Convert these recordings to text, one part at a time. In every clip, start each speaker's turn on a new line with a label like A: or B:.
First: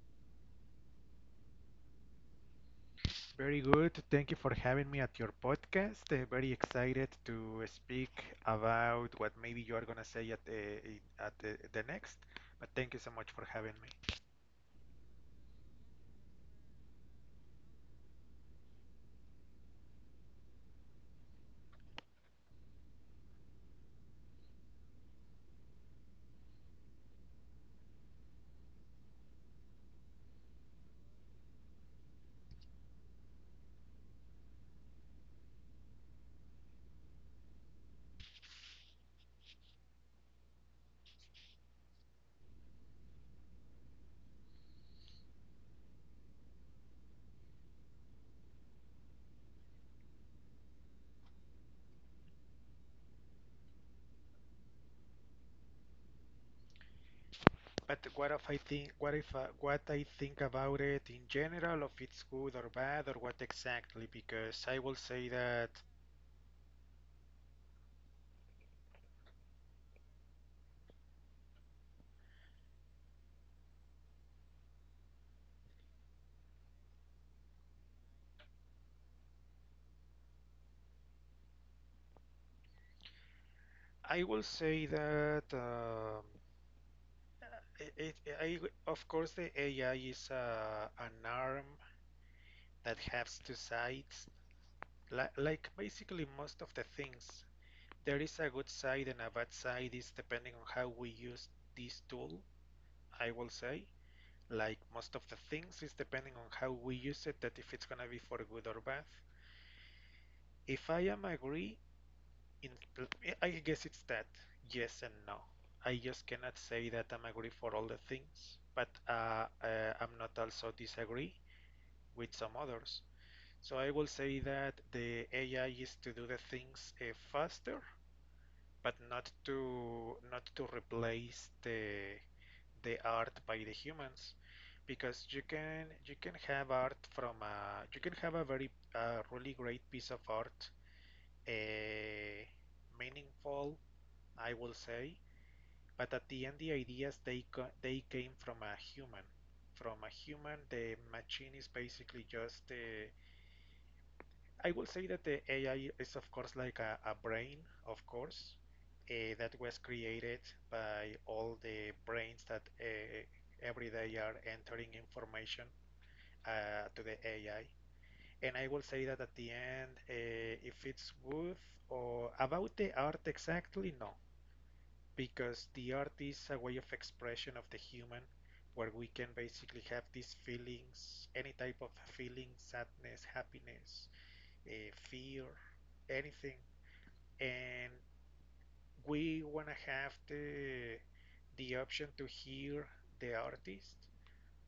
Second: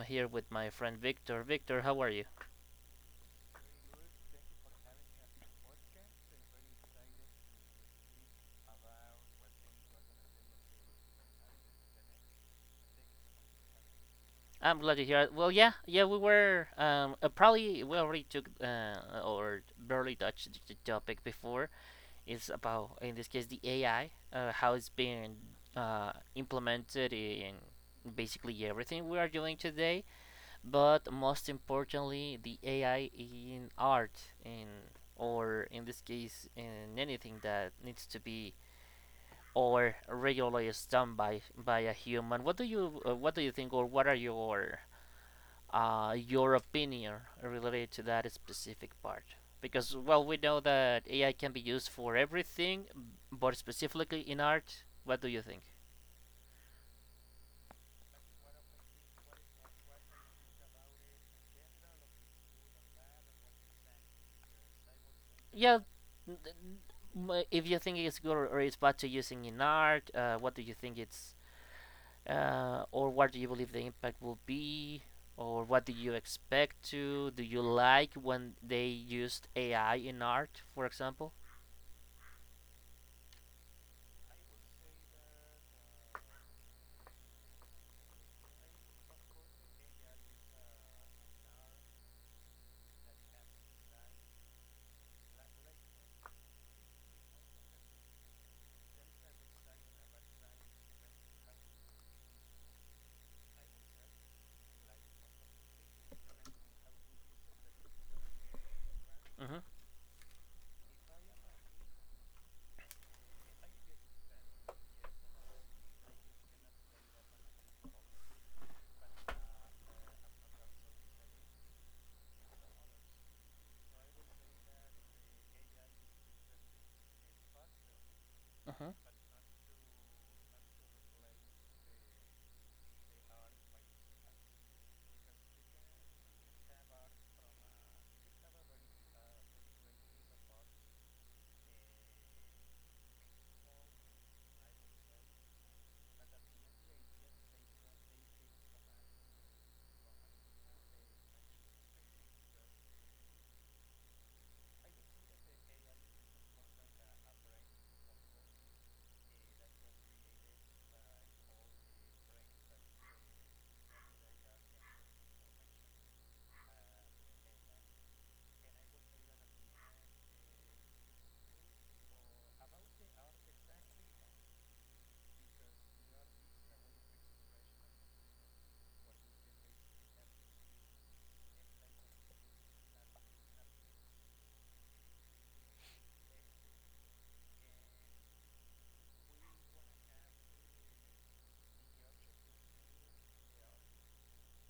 A: here with my friend Victor. Victor, how are you?
B: Very good. Thank you for having me at your podcast. Very excited to speak about what maybe you are gonna say at the the next. But thank you so much for having me.
A: I'm glad to hear it. Well, yeah, yeah, we were probably we already took or barely touched the topic before. It's about in this case the AI, how it's been implemented in basically everything we are doing today, but most importantly the AI in art in or in this case in anything that needs to be or regularly is done by a human. What do you think, or what are your opinion related to that specific part? Because well, we know that AI can be used for everything, but specifically in art, what do you think?
B: But what if I think what if what I think about it in general, if it's good or bad or what exactly? Because I will say that
A: Yeah, if you think it's good or it's bad to using in art, what do you think it's or what do you believe the impact will be or what do you expect to do you like when they used ai in art for example.
B: I will say that it, it, I, of course the AI is an arm that has two sides. Like basically most of the things, there is a good side and a bad side, is depending on how we use this tool, I will say. Like most of the things is depending on how we use it, that if it's gonna be for good or bad.
A: mm-hmm,
B: If I am agree in, I guess it's that. Yes and no. I just cannot say that I'm agree for all the things, but I'm not also disagree with some others. So I will say that the AI is to do the things faster,
A: mm-hmm,
B: but not to replace the art by the humans, because you can have art from a, you can have a very really great piece of art, uh, meaningful, I will say. But at the end, the ideas, they came from a human. From a human, the machine is basically just I will say that the AI is, of course, like a brain, of course, that was created by all the brains that every day are entering information to the AI. And I will say that at the end, if it's worth or about the art exactly, no, because the art is a way of expression of the human, where we can basically have these feelings, any type of feeling: sadness, happiness, fear, anything. And we want to have the option to hear the artist,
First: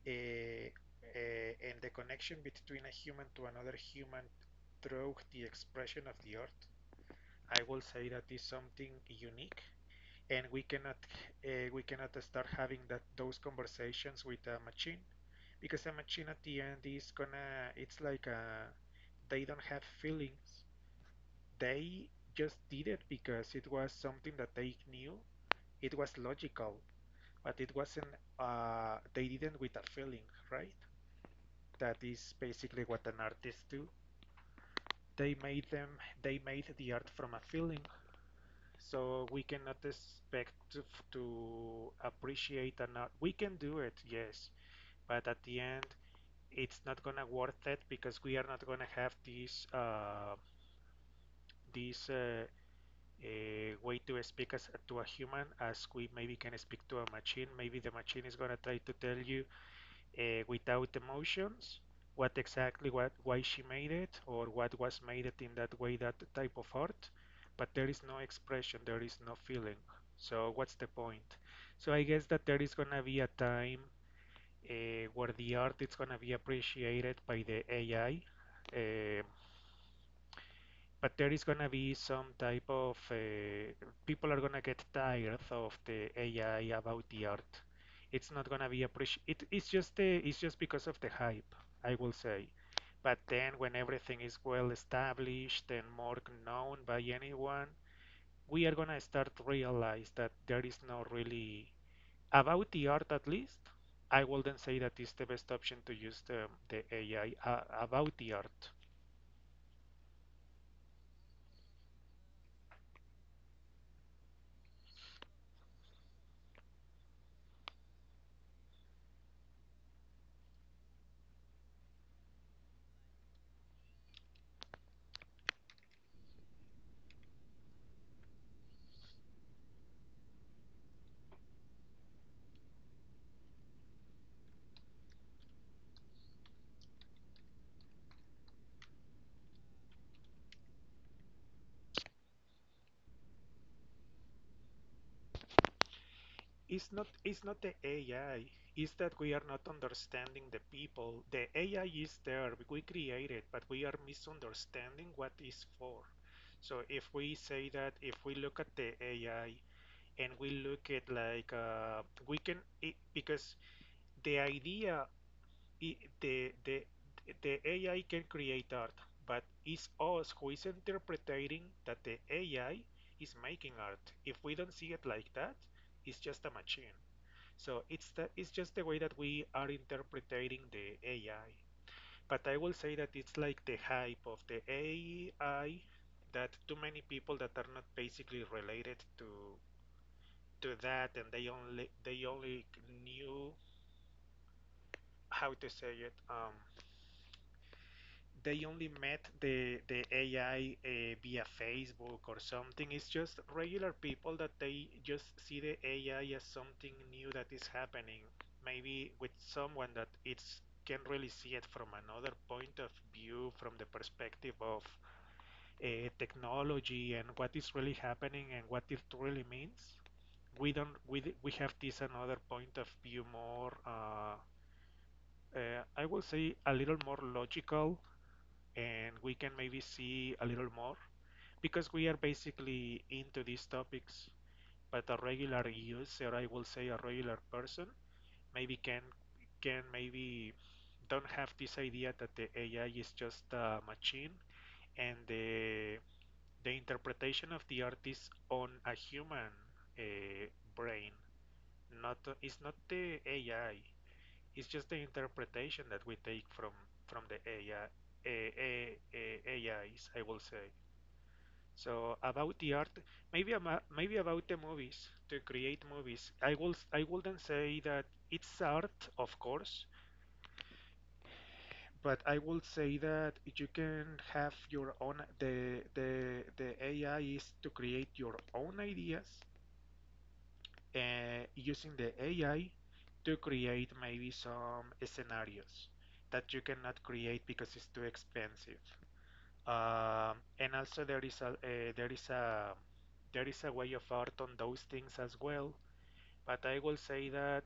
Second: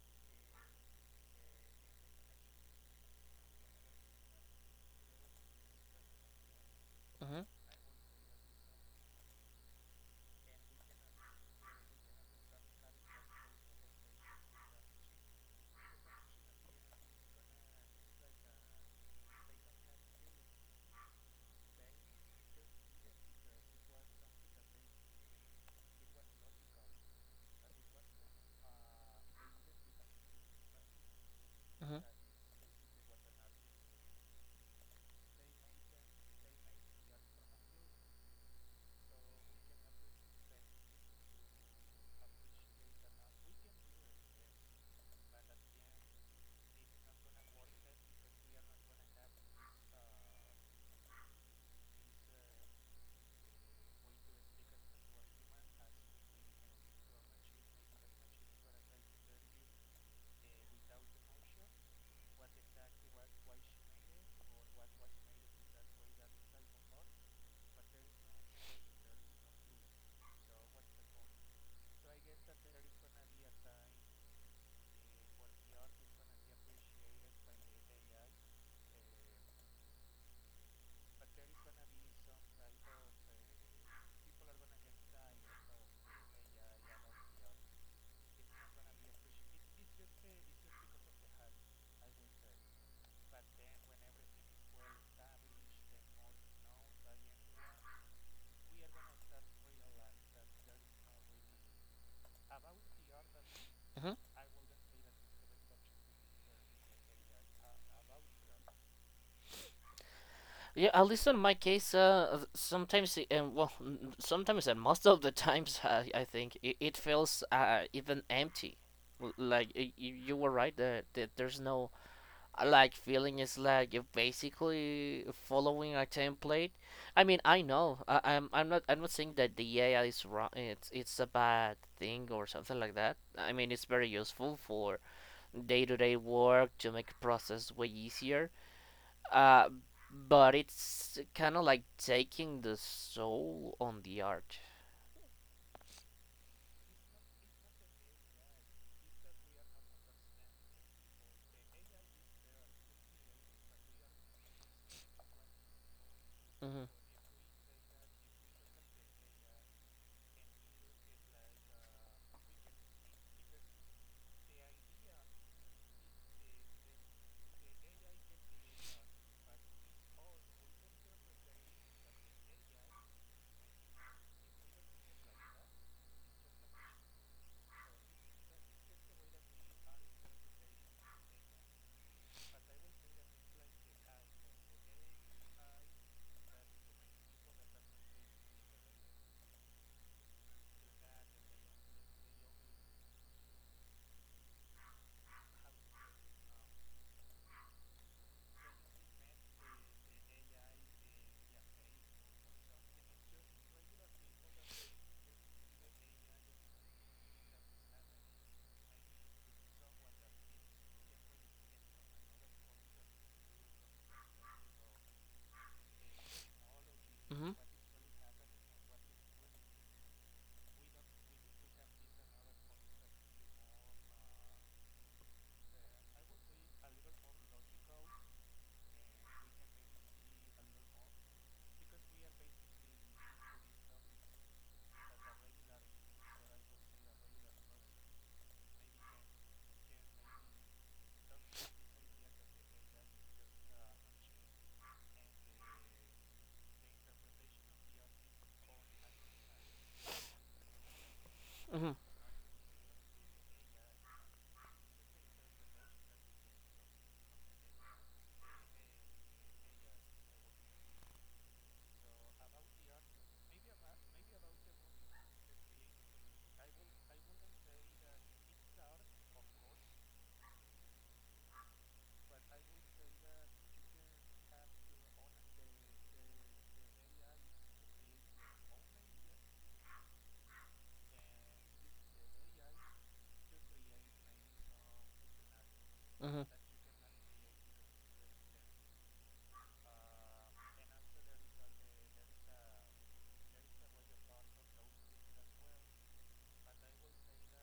B: and the connection between a human to another human through the expression of the art.
A: mm-hmm,
B: I will say that is something unique, and we cannot start having that, those conversations with a machine, because a machine at the end is gonna, it's like a, they don't have feelings. They just did it because it was something that they knew. It was logical, but it wasn't. They didn't with a feeling, right?
A: mm-hmm.
B: That is basically what an artist do. They made them. They made the art from a feeling. So we cannot expect to appreciate an art. We can do it, yes, but at the end, it's not gonna worth it because we are not gonna have this this uh, a way to speak as to a human as we maybe can speak to a machine. Maybe the machine is gonna try to tell you, without emotions, what exactly what why she made it or what was made it in that way, that type of art, but there is no expression, there is no feeling, so what's the point? So I guess that there is going to be a time where the art is going to be appreciated by the AI, um, but there is gonna be some type of people are gonna get tired of the AI about the art. It's not gonna be appreciated. It, it's just it's just because of the hype, I will say. But then when everything is well established and more known by anyone, we are gonna start to realize that there is no really about the art, at least.
A: Mm-hmm.
B: I wouldn't say that is the best option to use the AI about the art.
A: Yeah, at least in my case, th- sometimes, it- and well, n- sometimes and most of the times, I think it feels even empty. You were right that, that there's no I like feeling is like basically following a template. I mean, I know I'm not saying that the AI is wrong. It's a bad thing or something like that. I mean, it's very useful for day to day work to make process way easier. Uh, but it's kind of like taking the soul on the art.
B: It's not it's not the AI. It's that we are not understanding the people. The AI is there. We create it, but we are misunderstanding what it's for. So
A: hmm
B: if we say that, if we look at the AI and we look at like, we can it, because the idea, I the the the AI can create art, but it's us who is interpreting that the AI is making art. If we don't see it like that, it's just a machine. So it's the, it's just the way that we are interpreting the AI. But I will say that it's like the hype of the AI, that too many people that are not basically related to that, and they only, they only knew how to say it. They only met the AI via Facebook or something. It's just regular people that they just see the AI as something new that is happening. Maybe with someone that it's can really see it from another point of view, from the perspective of technology and what
A: hmm
B: is really happening and what it really means. We don't we have this another point of view more. I will say a little more logical, and we can maybe see a little more because we are basically into these topics. But a regular user, I will say a regular person, maybe can maybe don't have this idea that the AI is just a machine, and the interpretation of the art is on a human, uh, brain,
A: hmm
B: not, it's not the AI, it's just the interpretation that we take from the AI. Ais I A I, A Is, I will say. So about the art, maybe maybe about the movies, to create movies. I will, I wouldn't say that it's art, of course, but I will say that you can have your own, the AI is to create your own ideas using the AI to create maybe some scenarios
A: hmm
B: that you cannot create because it's too expensive. And also there is a there is a way of art on those things as well. But I will say that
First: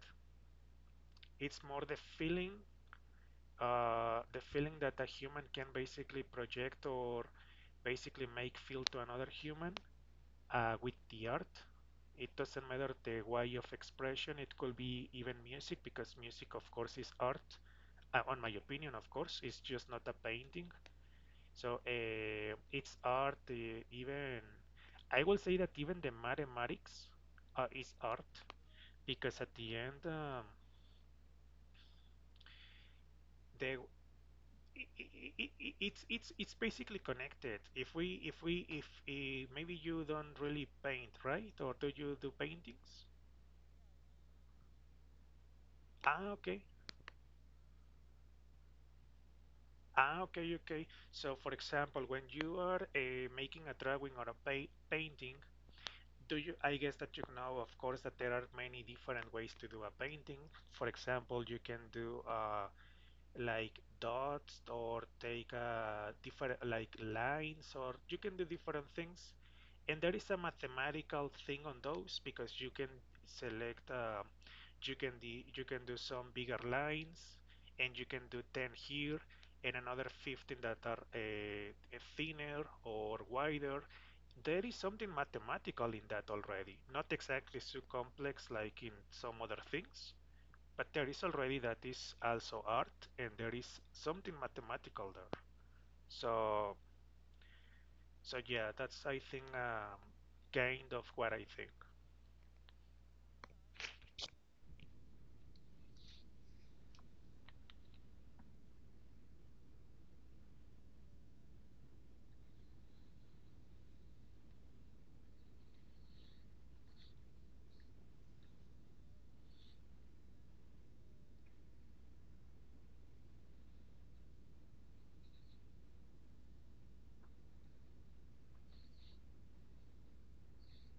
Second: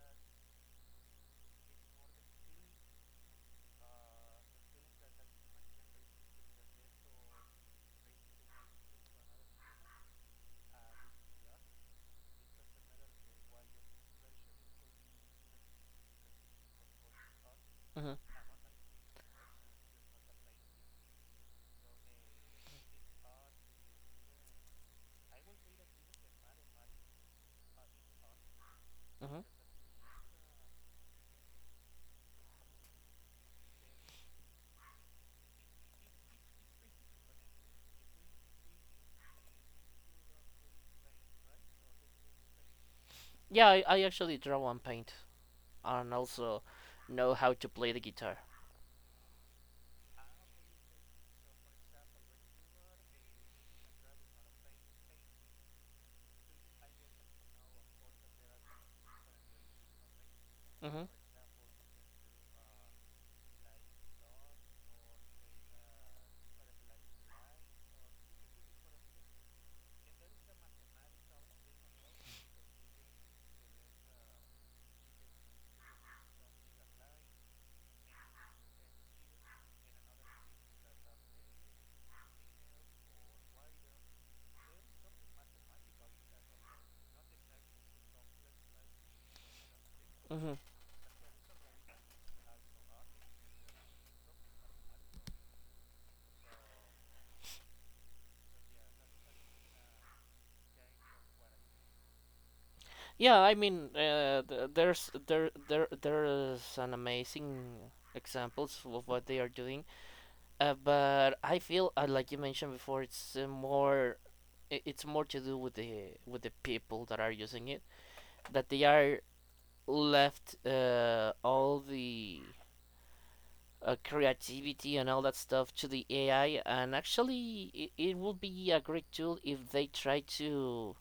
B: it's more the feeling that a human can basically project, or basically make feel to another human with the art. It doesn't matter the way of expression. It could be even music, because music, of course, is art.
A: Mhm.
B: On my opinion, of course, it's just not a painting. So it's art. Even, I will say that even the mathematics is art,
A: Mhm.
B: because at the end, they, it's it's basically connected. If we, if maybe you don't really paint, right? Or do you do paintings?
A: Yeah, I actually draw and paint, and
B: Ah,
A: also
B: okay.
A: know how to play the guitar.
B: Ah, okay, okay. So, for example, when you are making a drawing or a pa painting, do you I guess that you know, of course, that there are many different ways to do a painting. For
A: Mhm.
B: example, you can do like dots, or take different like lines, or you can do different things, and there is a mathematical thing on those, because you can select, you can you can do some bigger lines, and you can do 10 here and another 15 that are thinner or wider. There is something mathematical in that already, not exactly so complex like in some other things,
A: Mhm.
B: but there is already, that is also art, and there is something mathematical there. So, so yeah, that's, I think, kind of what I think.
A: Yeah, I mean, there's there's an amazing examples of what they are doing. But I feel like you mentioned before, it's more it's more to do with the people that are using it, that they are left all the creativity and all that stuff to the AI. And actually, it would be a great tool if they try to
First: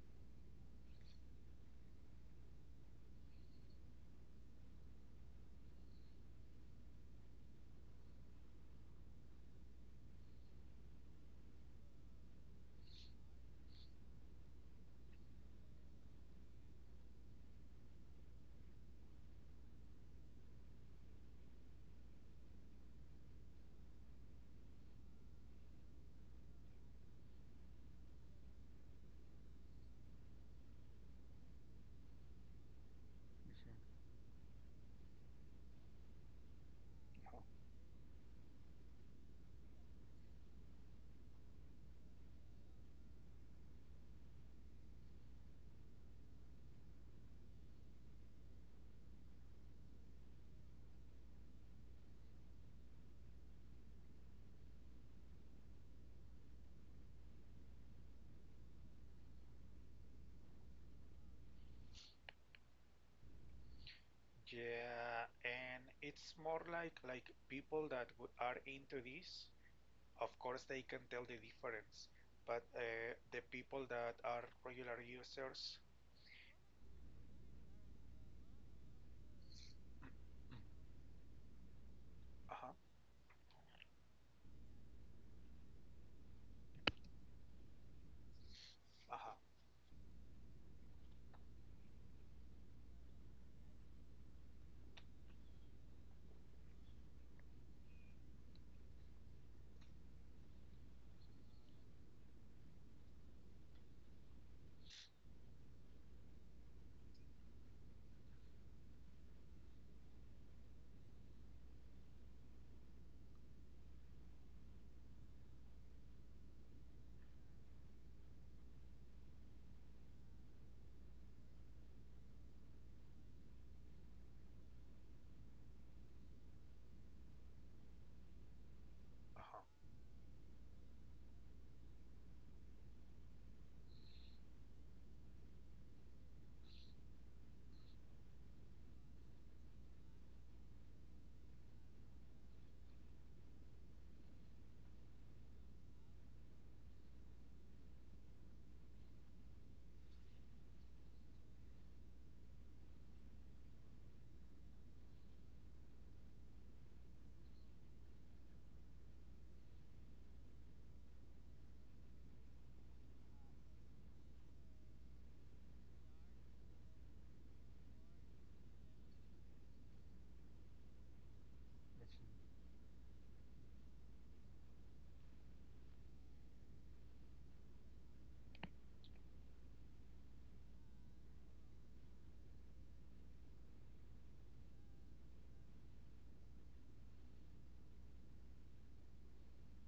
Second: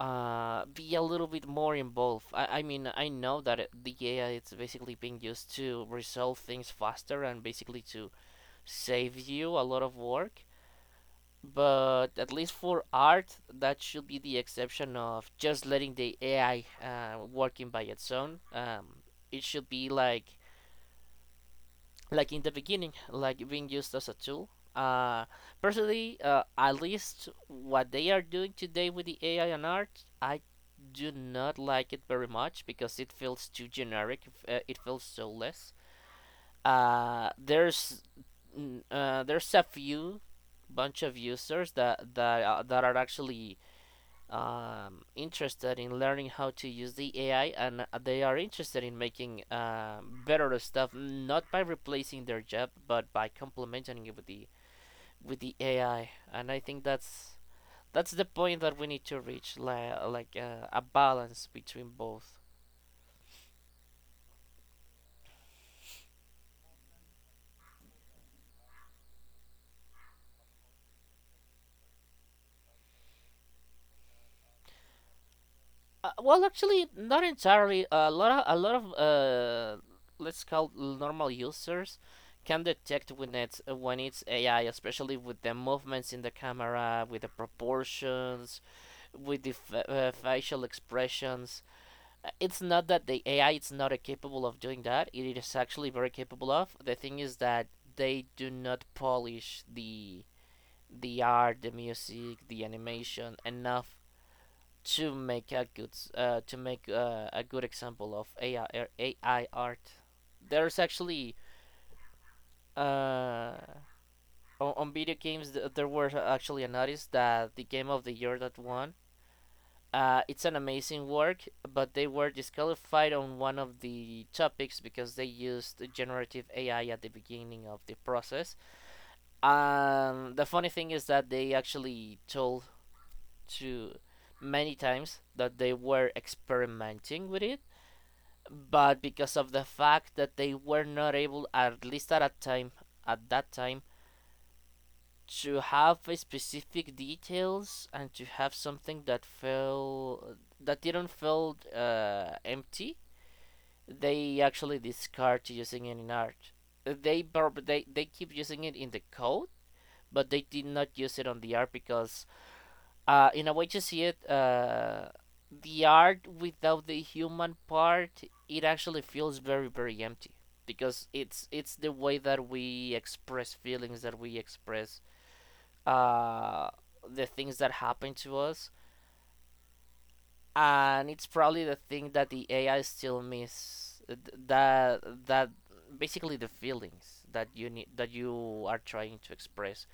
A: be a little bit more involved. I mean, I know that the AI is basically being used to resolve things faster and basically to save you a lot of work. But at least for art, that should be the exception of just letting the AI working by its own. It should be like in the beginning, like being used as a tool. Uh, personally, at least what they are doing today with the AI and art, I do not like it very much because it feels too generic. It feels so less. Uh, there's there's a few bunch of users that are actually interested in learning how to use the AI and they are interested in making better stuff, not by replacing their job, but by complementing it with the AI. And I think that's the point that we need to reach, like a balance between both.
B: Yeah, and it's more like people that are into this, of course they can tell the difference. But the people that are regular users,
A: Well, actually, not entirely. A lot of let's call it normal users can
B: uh-huh,
A: detect when it's AI, especially with the movements in the camera, with the proportions, with the facial expressions. It's not that the AI is not capable of doing that. It is actually very capable of. The thing is that they do not polish the art, the music, the animation enough to make a good to make a good example of AI, AI art. There's actually uh, on video games there were actually an artist that the game of the year that won. It's an amazing work, but they were disqualified on one of the topics because they used generative AI at the beginning of the process.
B: uh-huh.
A: The funny thing is that they actually told to many times that they were experimenting with it but because of the fact that they were not able, at least at that time, at that time, to have specific details and to have something that felt that didn't feel empty, they actually discard using it in art. They prob- They keep using it in the code, but they did not use it on the art because in a way to see it, the art without the human part, it actually feels very very empty because it's the way that we express feelings that we express uh, the things that happen to us, and it's probably the thing that the AI still miss that that basically the feelings that you need that you are trying to express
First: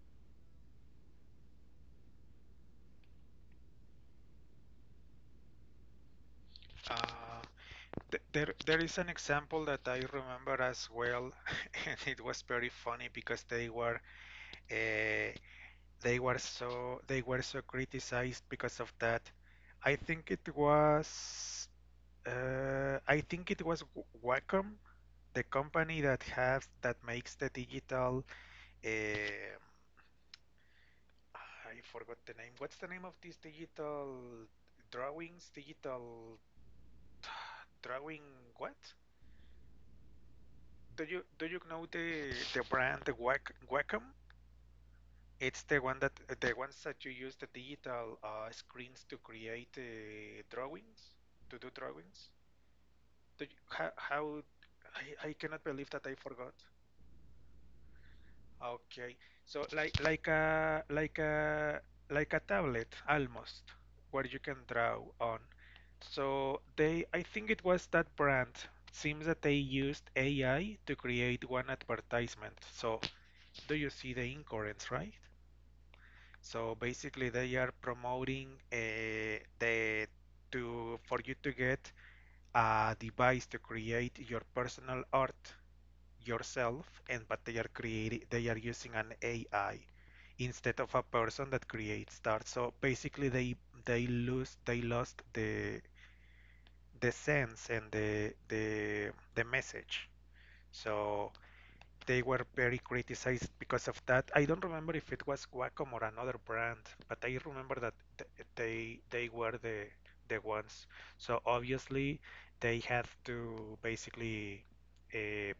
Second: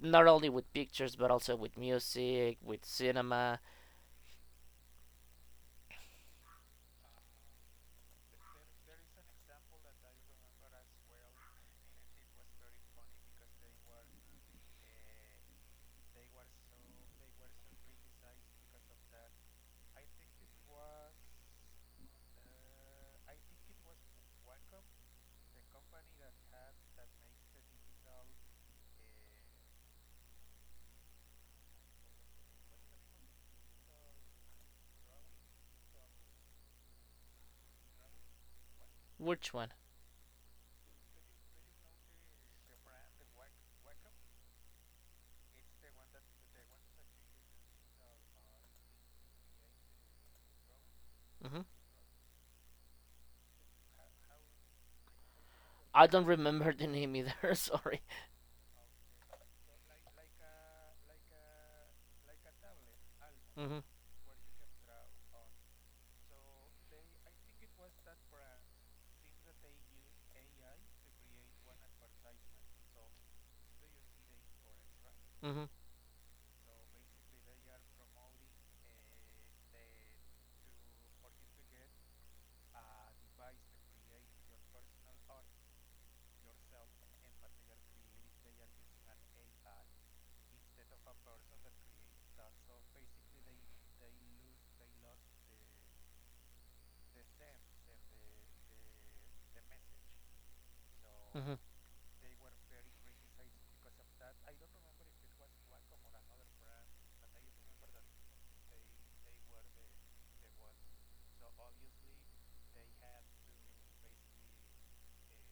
A: not only with pictures but also with music with cinema.
B: Uh, th there there is an example that I remember as well, and it was very funny because they were uh, they were so criticized because of that. I think it was, I think it was Wacom, the company that has that makes the digital. um I forgot the name. What's the name of these digital drawings? Digital drawing what?
A: Which one?
B: Do you know the brand Wacom? It's the one that the ones that you use the digital screens to create drawings, to
A: Hmm.
B: do drawings. Do you, how, I cannot believe that
A: I
B: I
A: don't
B: forgot.
A: remember the name either. Sorry.
B: Okay, so like, like a tablet almost,
A: Mhm.
B: where you can draw on. So they, I think it was that brand. Seems that they used AI to create one advertisement. So do you see the incoherence, right?
A: Mhm.
B: So basically, they are promoting the, to for you to get a device to create your personal art yourself, and but they are creating, they are using an AI instead of a person that creates art. So basically, they lose they lost the sense and the the message. So
A: Mhm.
B: they were very criticized because of that. I don't remember if it was Wacom or another brand, but I remember that they were the ones. So obviously they had to basically uh,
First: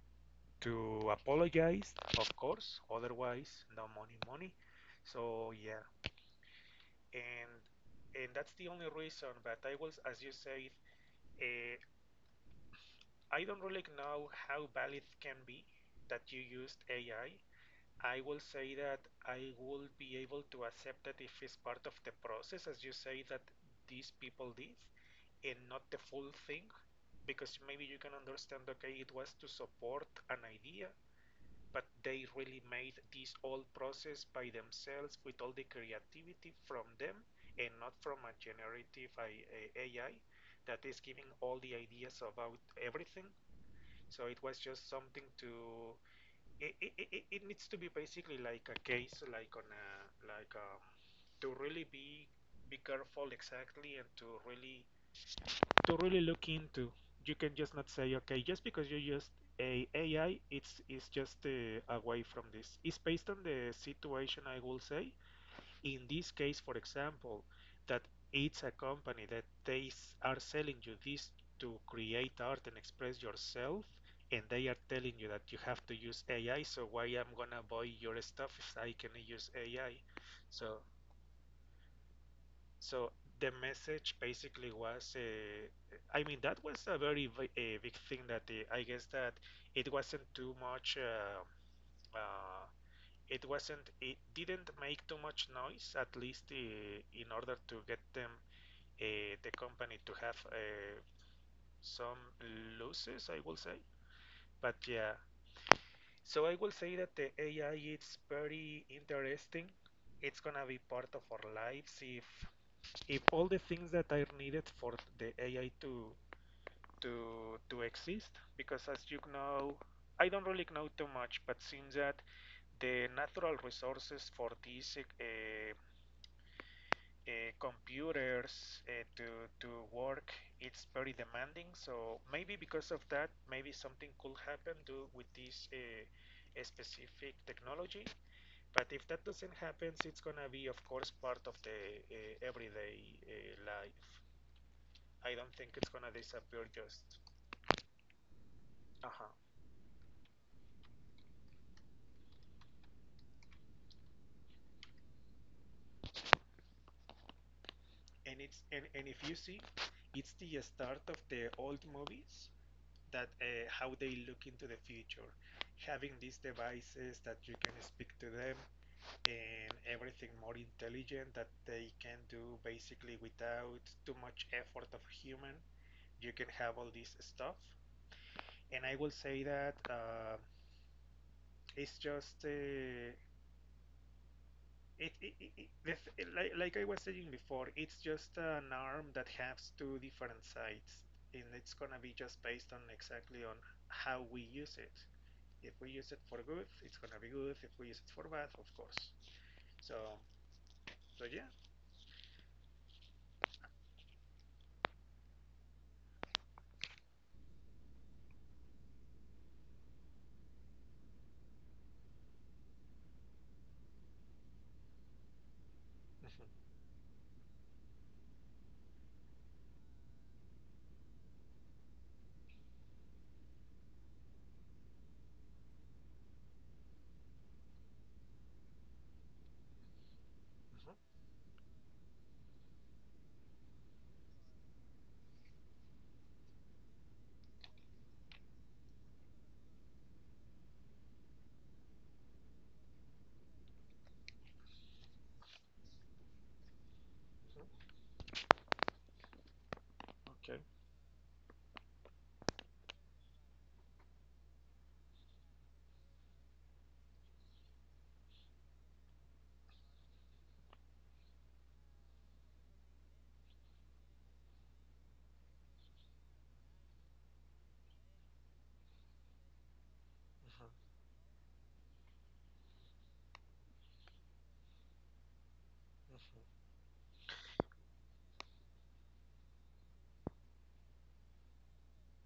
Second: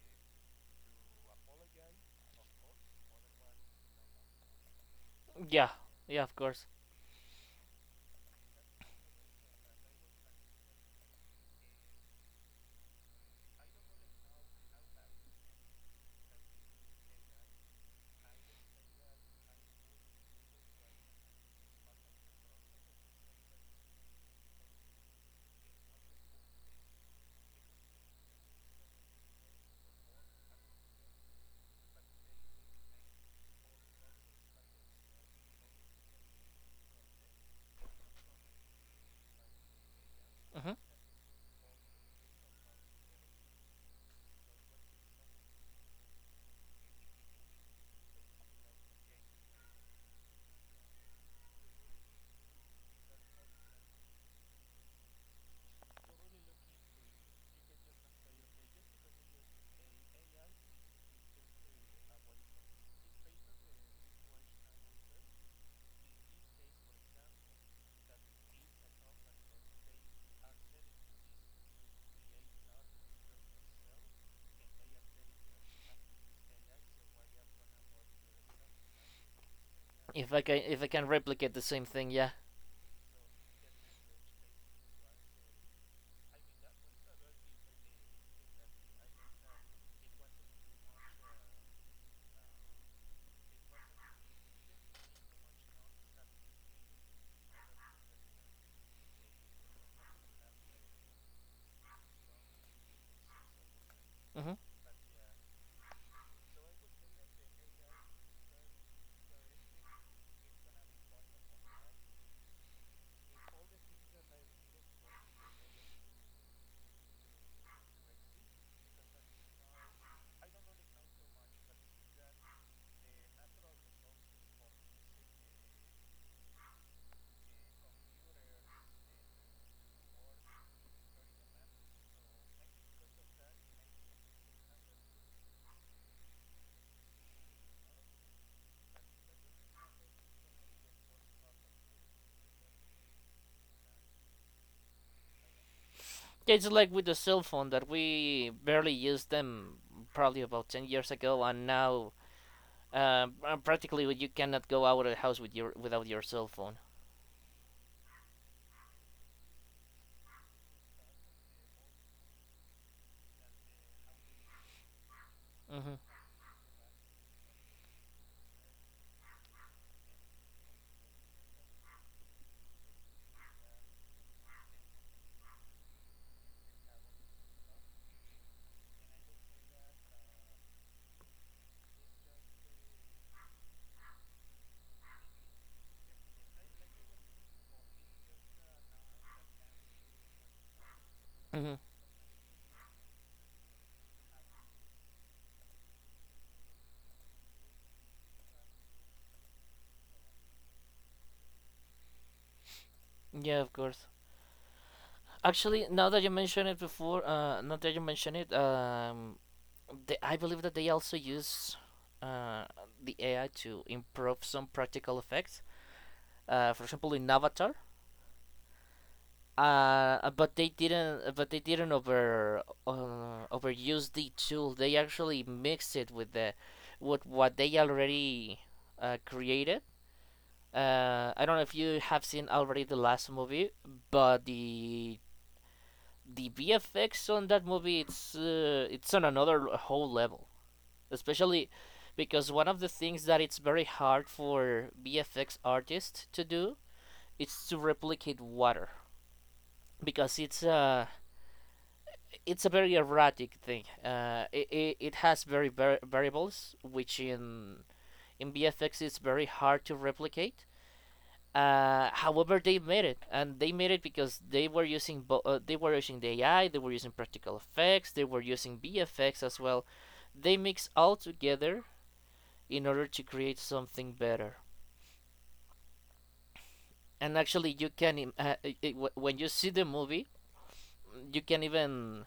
B: to apologize, of course. Otherwise, no money, money. So
A: Yeah.
B: yeah,
A: Yeah. Of course.
B: and and that's the only reason. But I was, as you said, uh, I don't really know how valid can be that you used AI. I will say that I will be able to accept that if it's part of the process, as you say that these people did, and not the full thing, because maybe you can understand. Okay, it was to support an idea, but they really made this whole process by themselves with all the creativity from them, and not from a generative AI
A: Mhm.
B: that is giving all the ideas about everything. So it was just something to it needs to be basically like a case like on a like to really be careful exactly and to really look into. You can just not say okay just because you used a AI, it's just away from this. It's based on the situation, I will say. In this case, for example, that it's a company that they are selling you this to create art and express yourself, and they are telling you that you have to use AI, so why I'm gonna buy your stuff if I can use AI? So,
A: If I can replicate the same thing, yeah.
B: so the message basically was, I mean, that was a very big thing that I guess that it wasn't too much. Uh, it wasn't it didn't make too much noise, at least in order to get them, the company, to have some losses, I will say.
A: Mhm.
B: But yeah, so I will say that the AI is very interesting. It's gonna be part of our lives if all the things that are needed for the AI to to exist, because as you know, I don't really know too much, but seems that the natural resources for this computers to work, it's very demanding. So maybe because of that, maybe something could happen to with this specific technology. But if that doesn't happen, it's gonna be, of course, part of the everyday life. I don't think it's gonna
A: Yeah,
B: disappear
A: it's like with the
B: just.
A: cell phone that we barely used
B: Uh-huh.
A: them probably about 10 years ago, and now practically you cannot go out of the house with your without your cell phone.
B: And it's and if you see, it's the start of the old movies that how they look into the future,
A: Mm-hmm.
B: having these devices that you can speak to them and everything more intelligent that they can do basically without too much effort of a human. You can have all this stuff, and I will say that it's just it, it, it, it- the like I was saying before, it's just an arm that has two different sides, and
A: Mm-hmm.
B: it's gonna be just based on exactly on how we use it. If we use it for good, it's gonna be good. If we use it for bad, of course. So, so yeah.
A: Yeah, of course. Actually, now that you mention it before, now that you mention it, they, I believe that they also use uh, the AI to improve some practical effects.
B: Mhm,
A: For example, in Avatar. But they didn't. But they didn't overuse the tool. They actually mixed it with the with what they already created.
B: mhm,
A: I don't know if you have seen already the last movie, but the VFX on that movie it's on another whole level, especially because one of the things that it's very hard for VFX artists to do is to
B: mhm.
A: replicate water because
B: Okay.
A: it's a very erratic thing. It has very variables, which in BFX is very hard to replicate. However, they made it, and they made it because they were using they were using the AI, they were using practical effects, they were using BFX as well. They
B: Mhm,
A: mix all together in order to create something better.
B: mhm.
A: And actually, you can when you see the movie, you can even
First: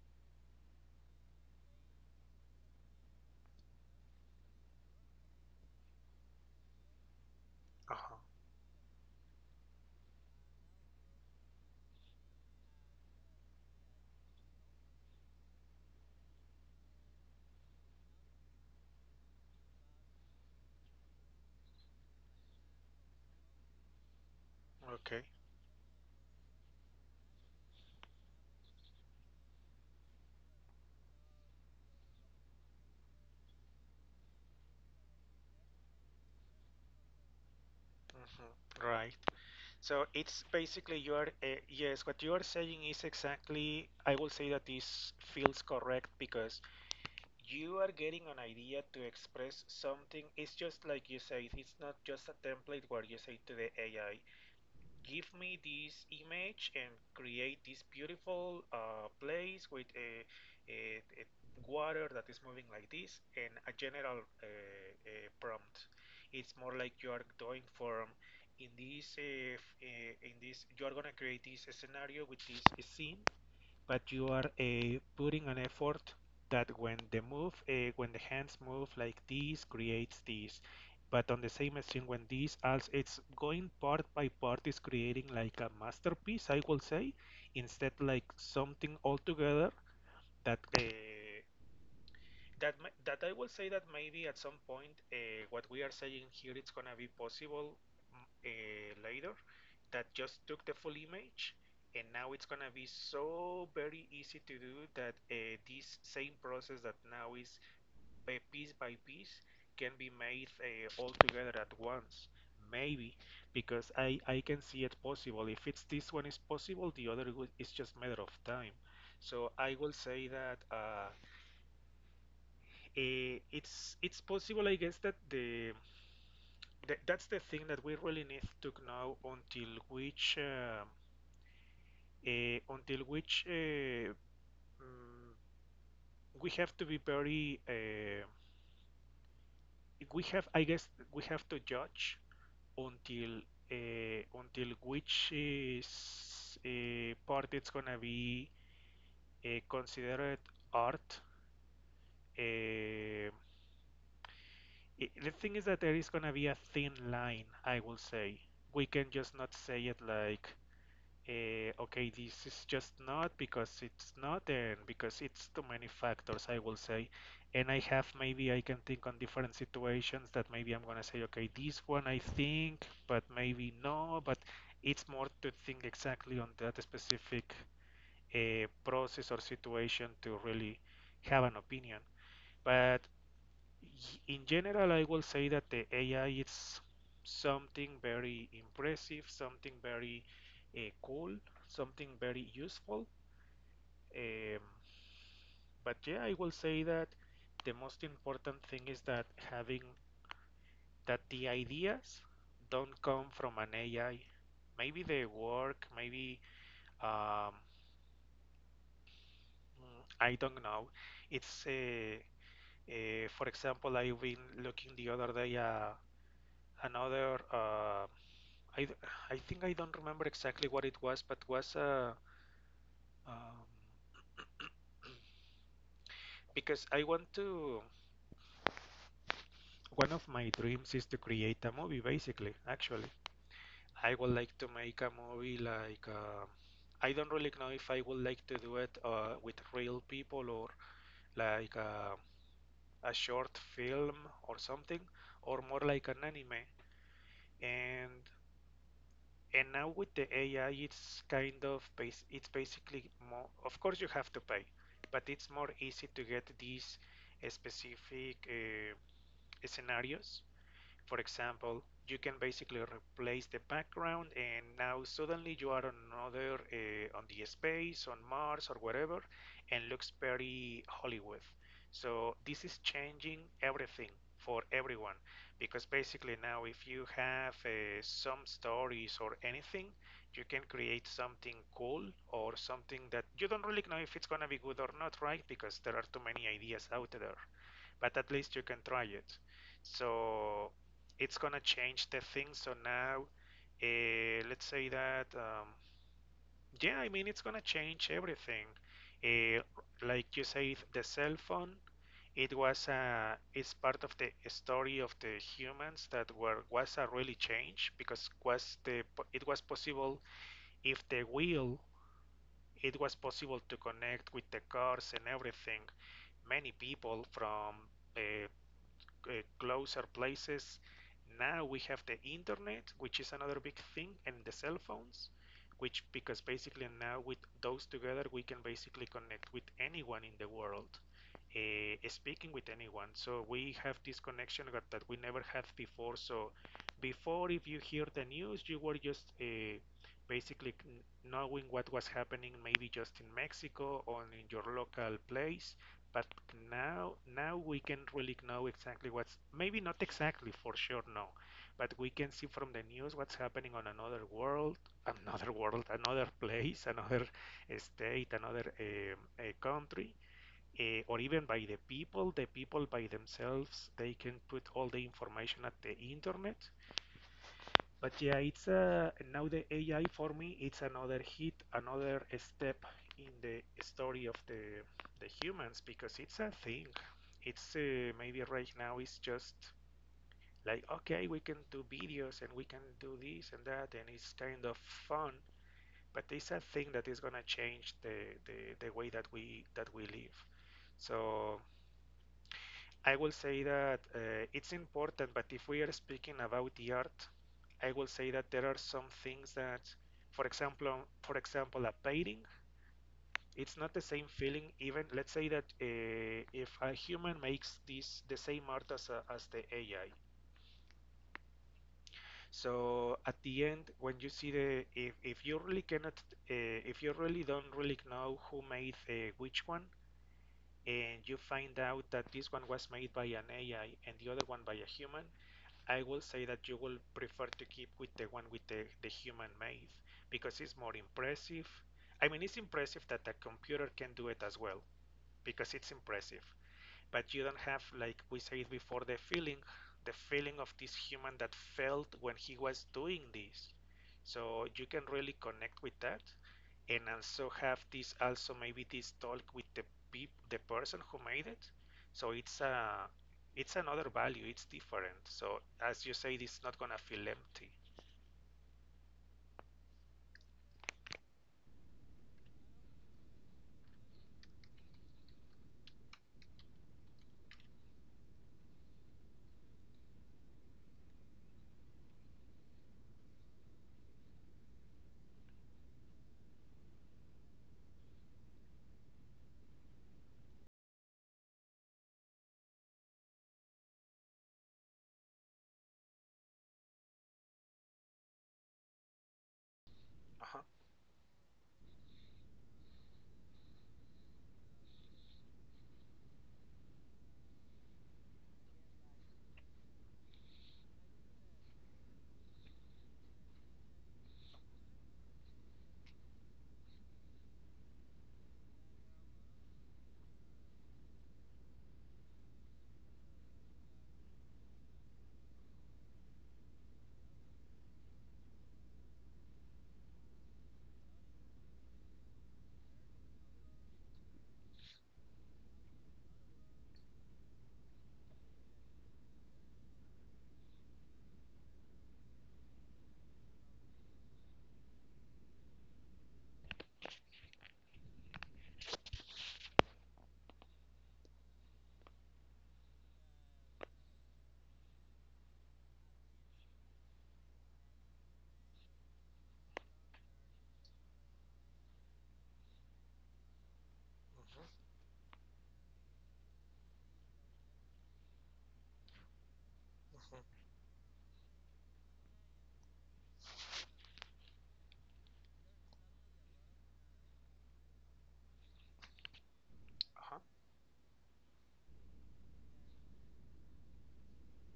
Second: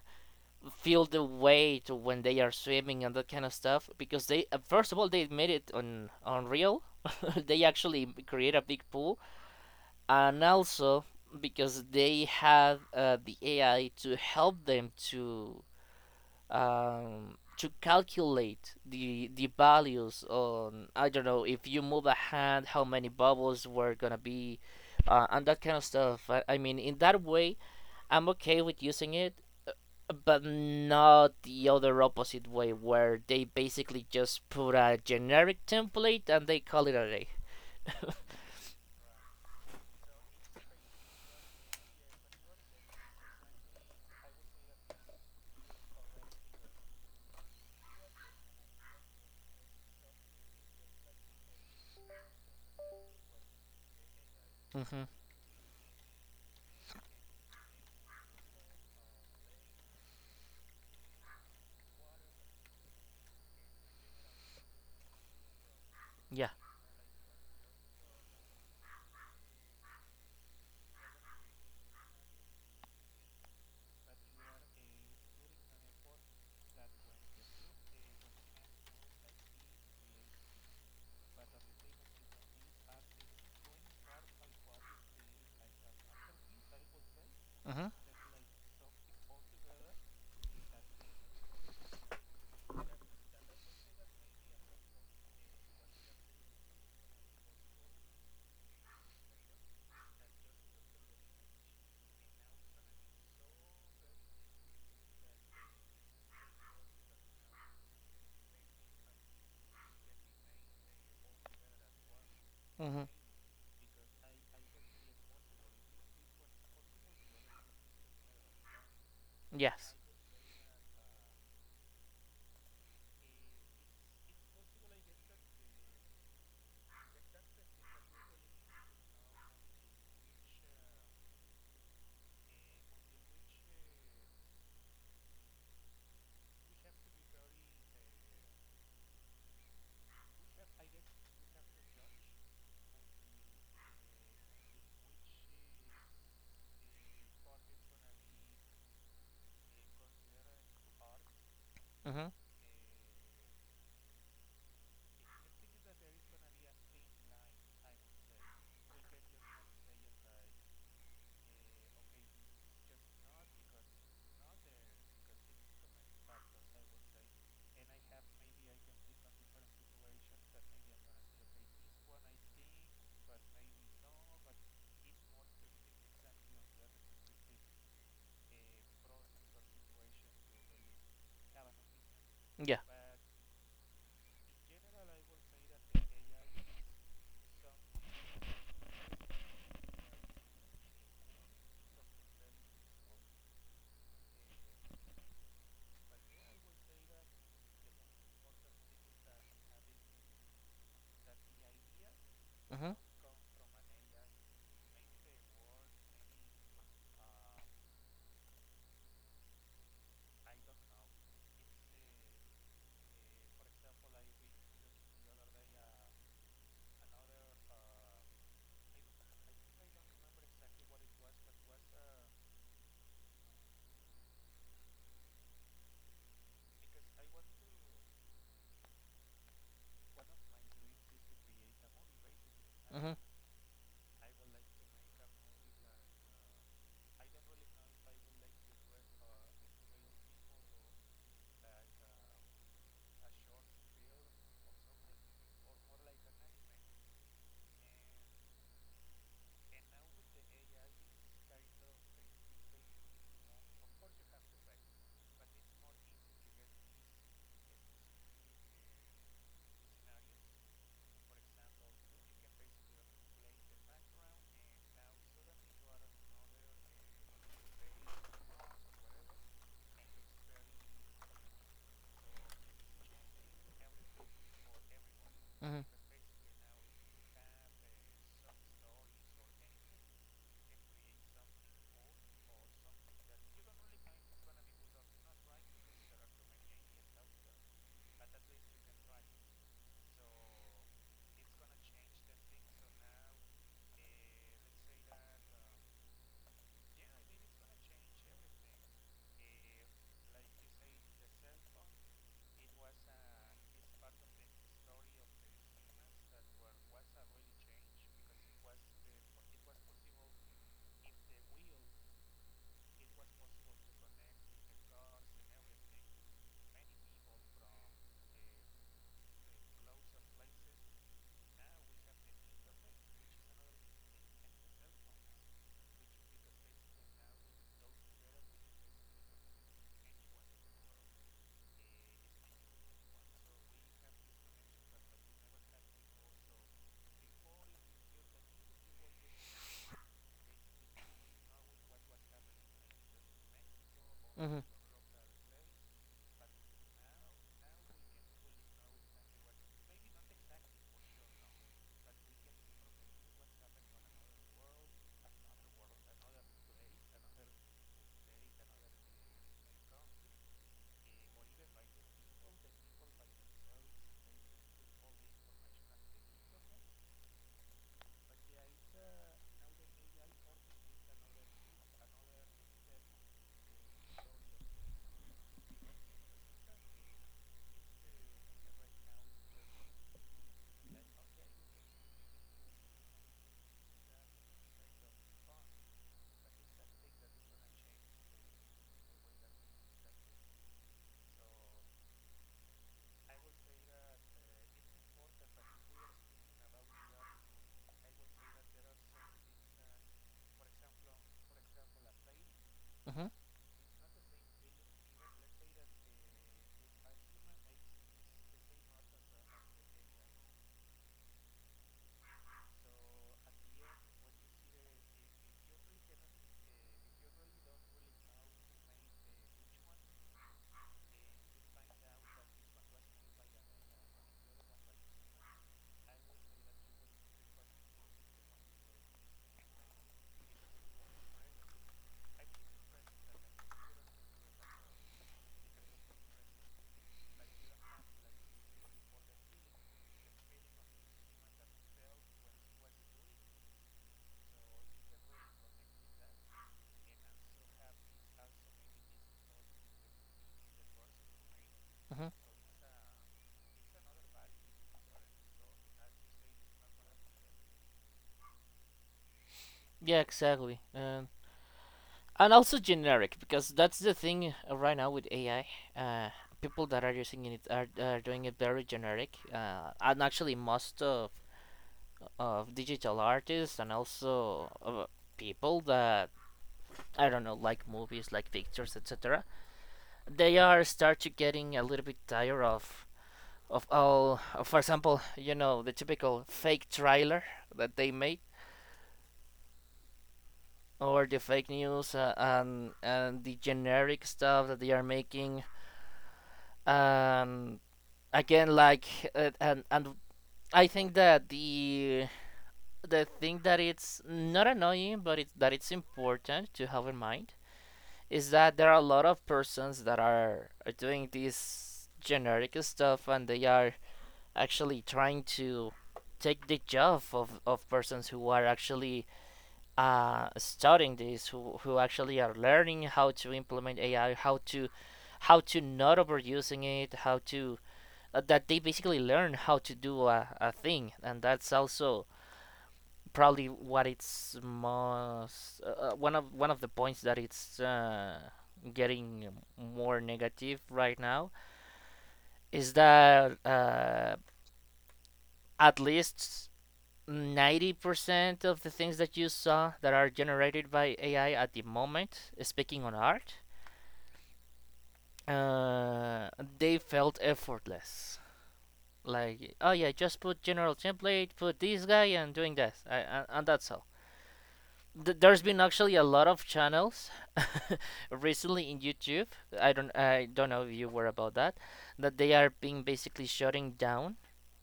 A: feel the weight when they are swimming and that kind of stuff because they first of all they made it on real. They actually
B: Uh-huh.
A: create a big pool and also because they have the AI to help them to calculate the values on, I don't know, if you move a hand how many bubbles were gonna be,
B: Okay.
A: and that kind of stuff. I mean in that way I'm okay with using it but not the other opposite way where they basically just put a generic template and they call it a day.
B: Mhm. Right. So it's basically you are yes, what you are saying is exactly. I will say that this feels correct because you are getting an idea to express something. It's just like you say. It's not just a template where you say to the AI,
A: Mhm.
B: give me this image and create this beautiful place with a water that is moving like this and a general prompt.
A: Yeah.
B: It's more like you are doing from in this uh, in this you are gonna create this scenario with this scene, but you are putting an effort that when the when the hands move like this, creates this. But on the same string, when this also it's going part by part, is creating like a masterpiece, I will say,
A: Mhm.
B: instead like something altogether that that that I will say that maybe at some point what we are saying here it's gonna be possible. Mm, later, that just took the full image and now it's gonna be so very easy to do that this same process that now is piece by piece can be made all together at once,
A: Mhm.
B: maybe, because I can see it possible. If it's this one is possible, the other is just matter of time. So I will
A: Yes.
B: say that eh, it's possible, I guess, that the that's the thing that we really need to know, until which until which mm, we have to be very we have, I guess we have to judge until until which is part it's gonna be considered art.
A: Mhm.
B: Uh, I the thing is that there is gonna be a thin line, I will say. We can just not say it like, okay, this is just not because it's not, and because it's too many factors, I will say. And I have maybe I can think on different situations that maybe I'm gonna say, okay, this one I think, but maybe no, but it's more to think exactly on that specific process or situation to really have an opinion.
A: Yeah.
B: But in general, I will say that the AI is something very impressive, something very cool, something very useful. Um, but yeah, I will say that the most important thing is that having that the ideas
A: Mhm.
B: don't come from an AI. Maybe the work, maybe um, I don't know. It's for example, I've been looking the other day another. I think I don't remember exactly what it was, but was um, because I want to. One of my dreams is to create a movie, basically. Actually,
A: Mhm.
B: I would like to make a movie like. I don't really know if I would like to do it with real people or like a short film or something, or more like an anime. And And now with the AI, it's it's basically more, of course, you have to pay, but it's more easy to get these specific scenarios. For example, you can basically replace the background and now suddenly you are on another on the space on Mars or wherever, and looks very Hollywood. So this is changing everything for everyone,
A: Mhm.
B: because basically now if you have some stories or anything, you can create something cool or something that you don't really know if it's going to be good or not, right, because there are too many ideas out there, but at least you can try it. So it's gonna change the thing. So now, let's say that, yeah, I mean, it's gonna change everything. Uh, like you said, the cell phone, it was a. it's part of the story of the humans that were was a really change, because was the it was possible if the will it was possible to connect with the cars and everything, many people from uh, closer places. Now we have the internet, which is another big thing, and the cell phones, which, because basically now with those together we can basically connect with anyone in the world, speaking with anyone. So we have this connection that we never had before. So before, if you hear the news, you were just basically knowing what was happening maybe just in Mexico or in your
A: Mhm.
B: local place, but now, now we can really know exactly what's, maybe not exactly for sure, no, but we can see from the news what's happening on another world, another world, another place, another state, another country, or even by the people. The people by themselves, they can put all the information at the internet. But yeah, it's a now the AI for me, it's another hit, another step in the story of the humans, because it's a thing. It's maybe right now it's just like okay, we can do videos and we can do this and that, and it's kind of fun. But it's a thing that is gonna change the the way that we live. So I will say that it's important, but if we are speaking about the art, I will say that there are some things that, for example, for example, a painting,
A: Mhm.
B: it's not the same feeling. Even let's say that if a human makes this the same art as as the AI, so at the end, when you see the if you really cannot, if you really don't really know who made which one, and you find out that this one was made by an AI and the other one by a human, I will say that you will prefer to keep with the one with the human made, because it's more impressive. I mean, it's impressive that a computer can do it as well because it's impressive, but you don't have, like we said before, the feeling, the feeling of this human that felt when he was doing this, so you can really connect with that and also have this, also maybe this talk with the peop the person who made it. So
A: Mhm.
B: it's another value, it's different, so as you say it's not gonna feel empty.
A: Yeah, exactly. And also generic because that's the thing right now with AI. Uh, people that are using it are doing it very generic. And actually, most of digital artists and also people that I don't know like movies, like pictures, etc. They are start to getting a little bit tired of all. For example, you know the typical fake trailer that they made
B: Uh-huh.
A: or the fake news and the generic stuff that they are making. And again, like and I think that the thing that it's not annoying, but it's that it's important to have in mind is that there are a lot of persons that are doing this generic stuff, and they are actually trying to take the job of persons who are actually studying this who actually are learning how to implement AI, how to not overusing it, how to that they basically learn how to do a thing, and that's also probably what it's most one of the points that it's getting more negative right now is that at least 90% of the things that you saw that are generated by AI at the moment, speaking on art,
B: Mm-hmm.
A: uh, they felt effortless. Like, oh yeah, just put
B: Mm-hmm.
A: general template, put this guy, and doing that, and that's all. There's been actually a lot of channels recently in YouTube. I
B: Uh-huh.
A: don't know if you were about that, that they are being basically shutting down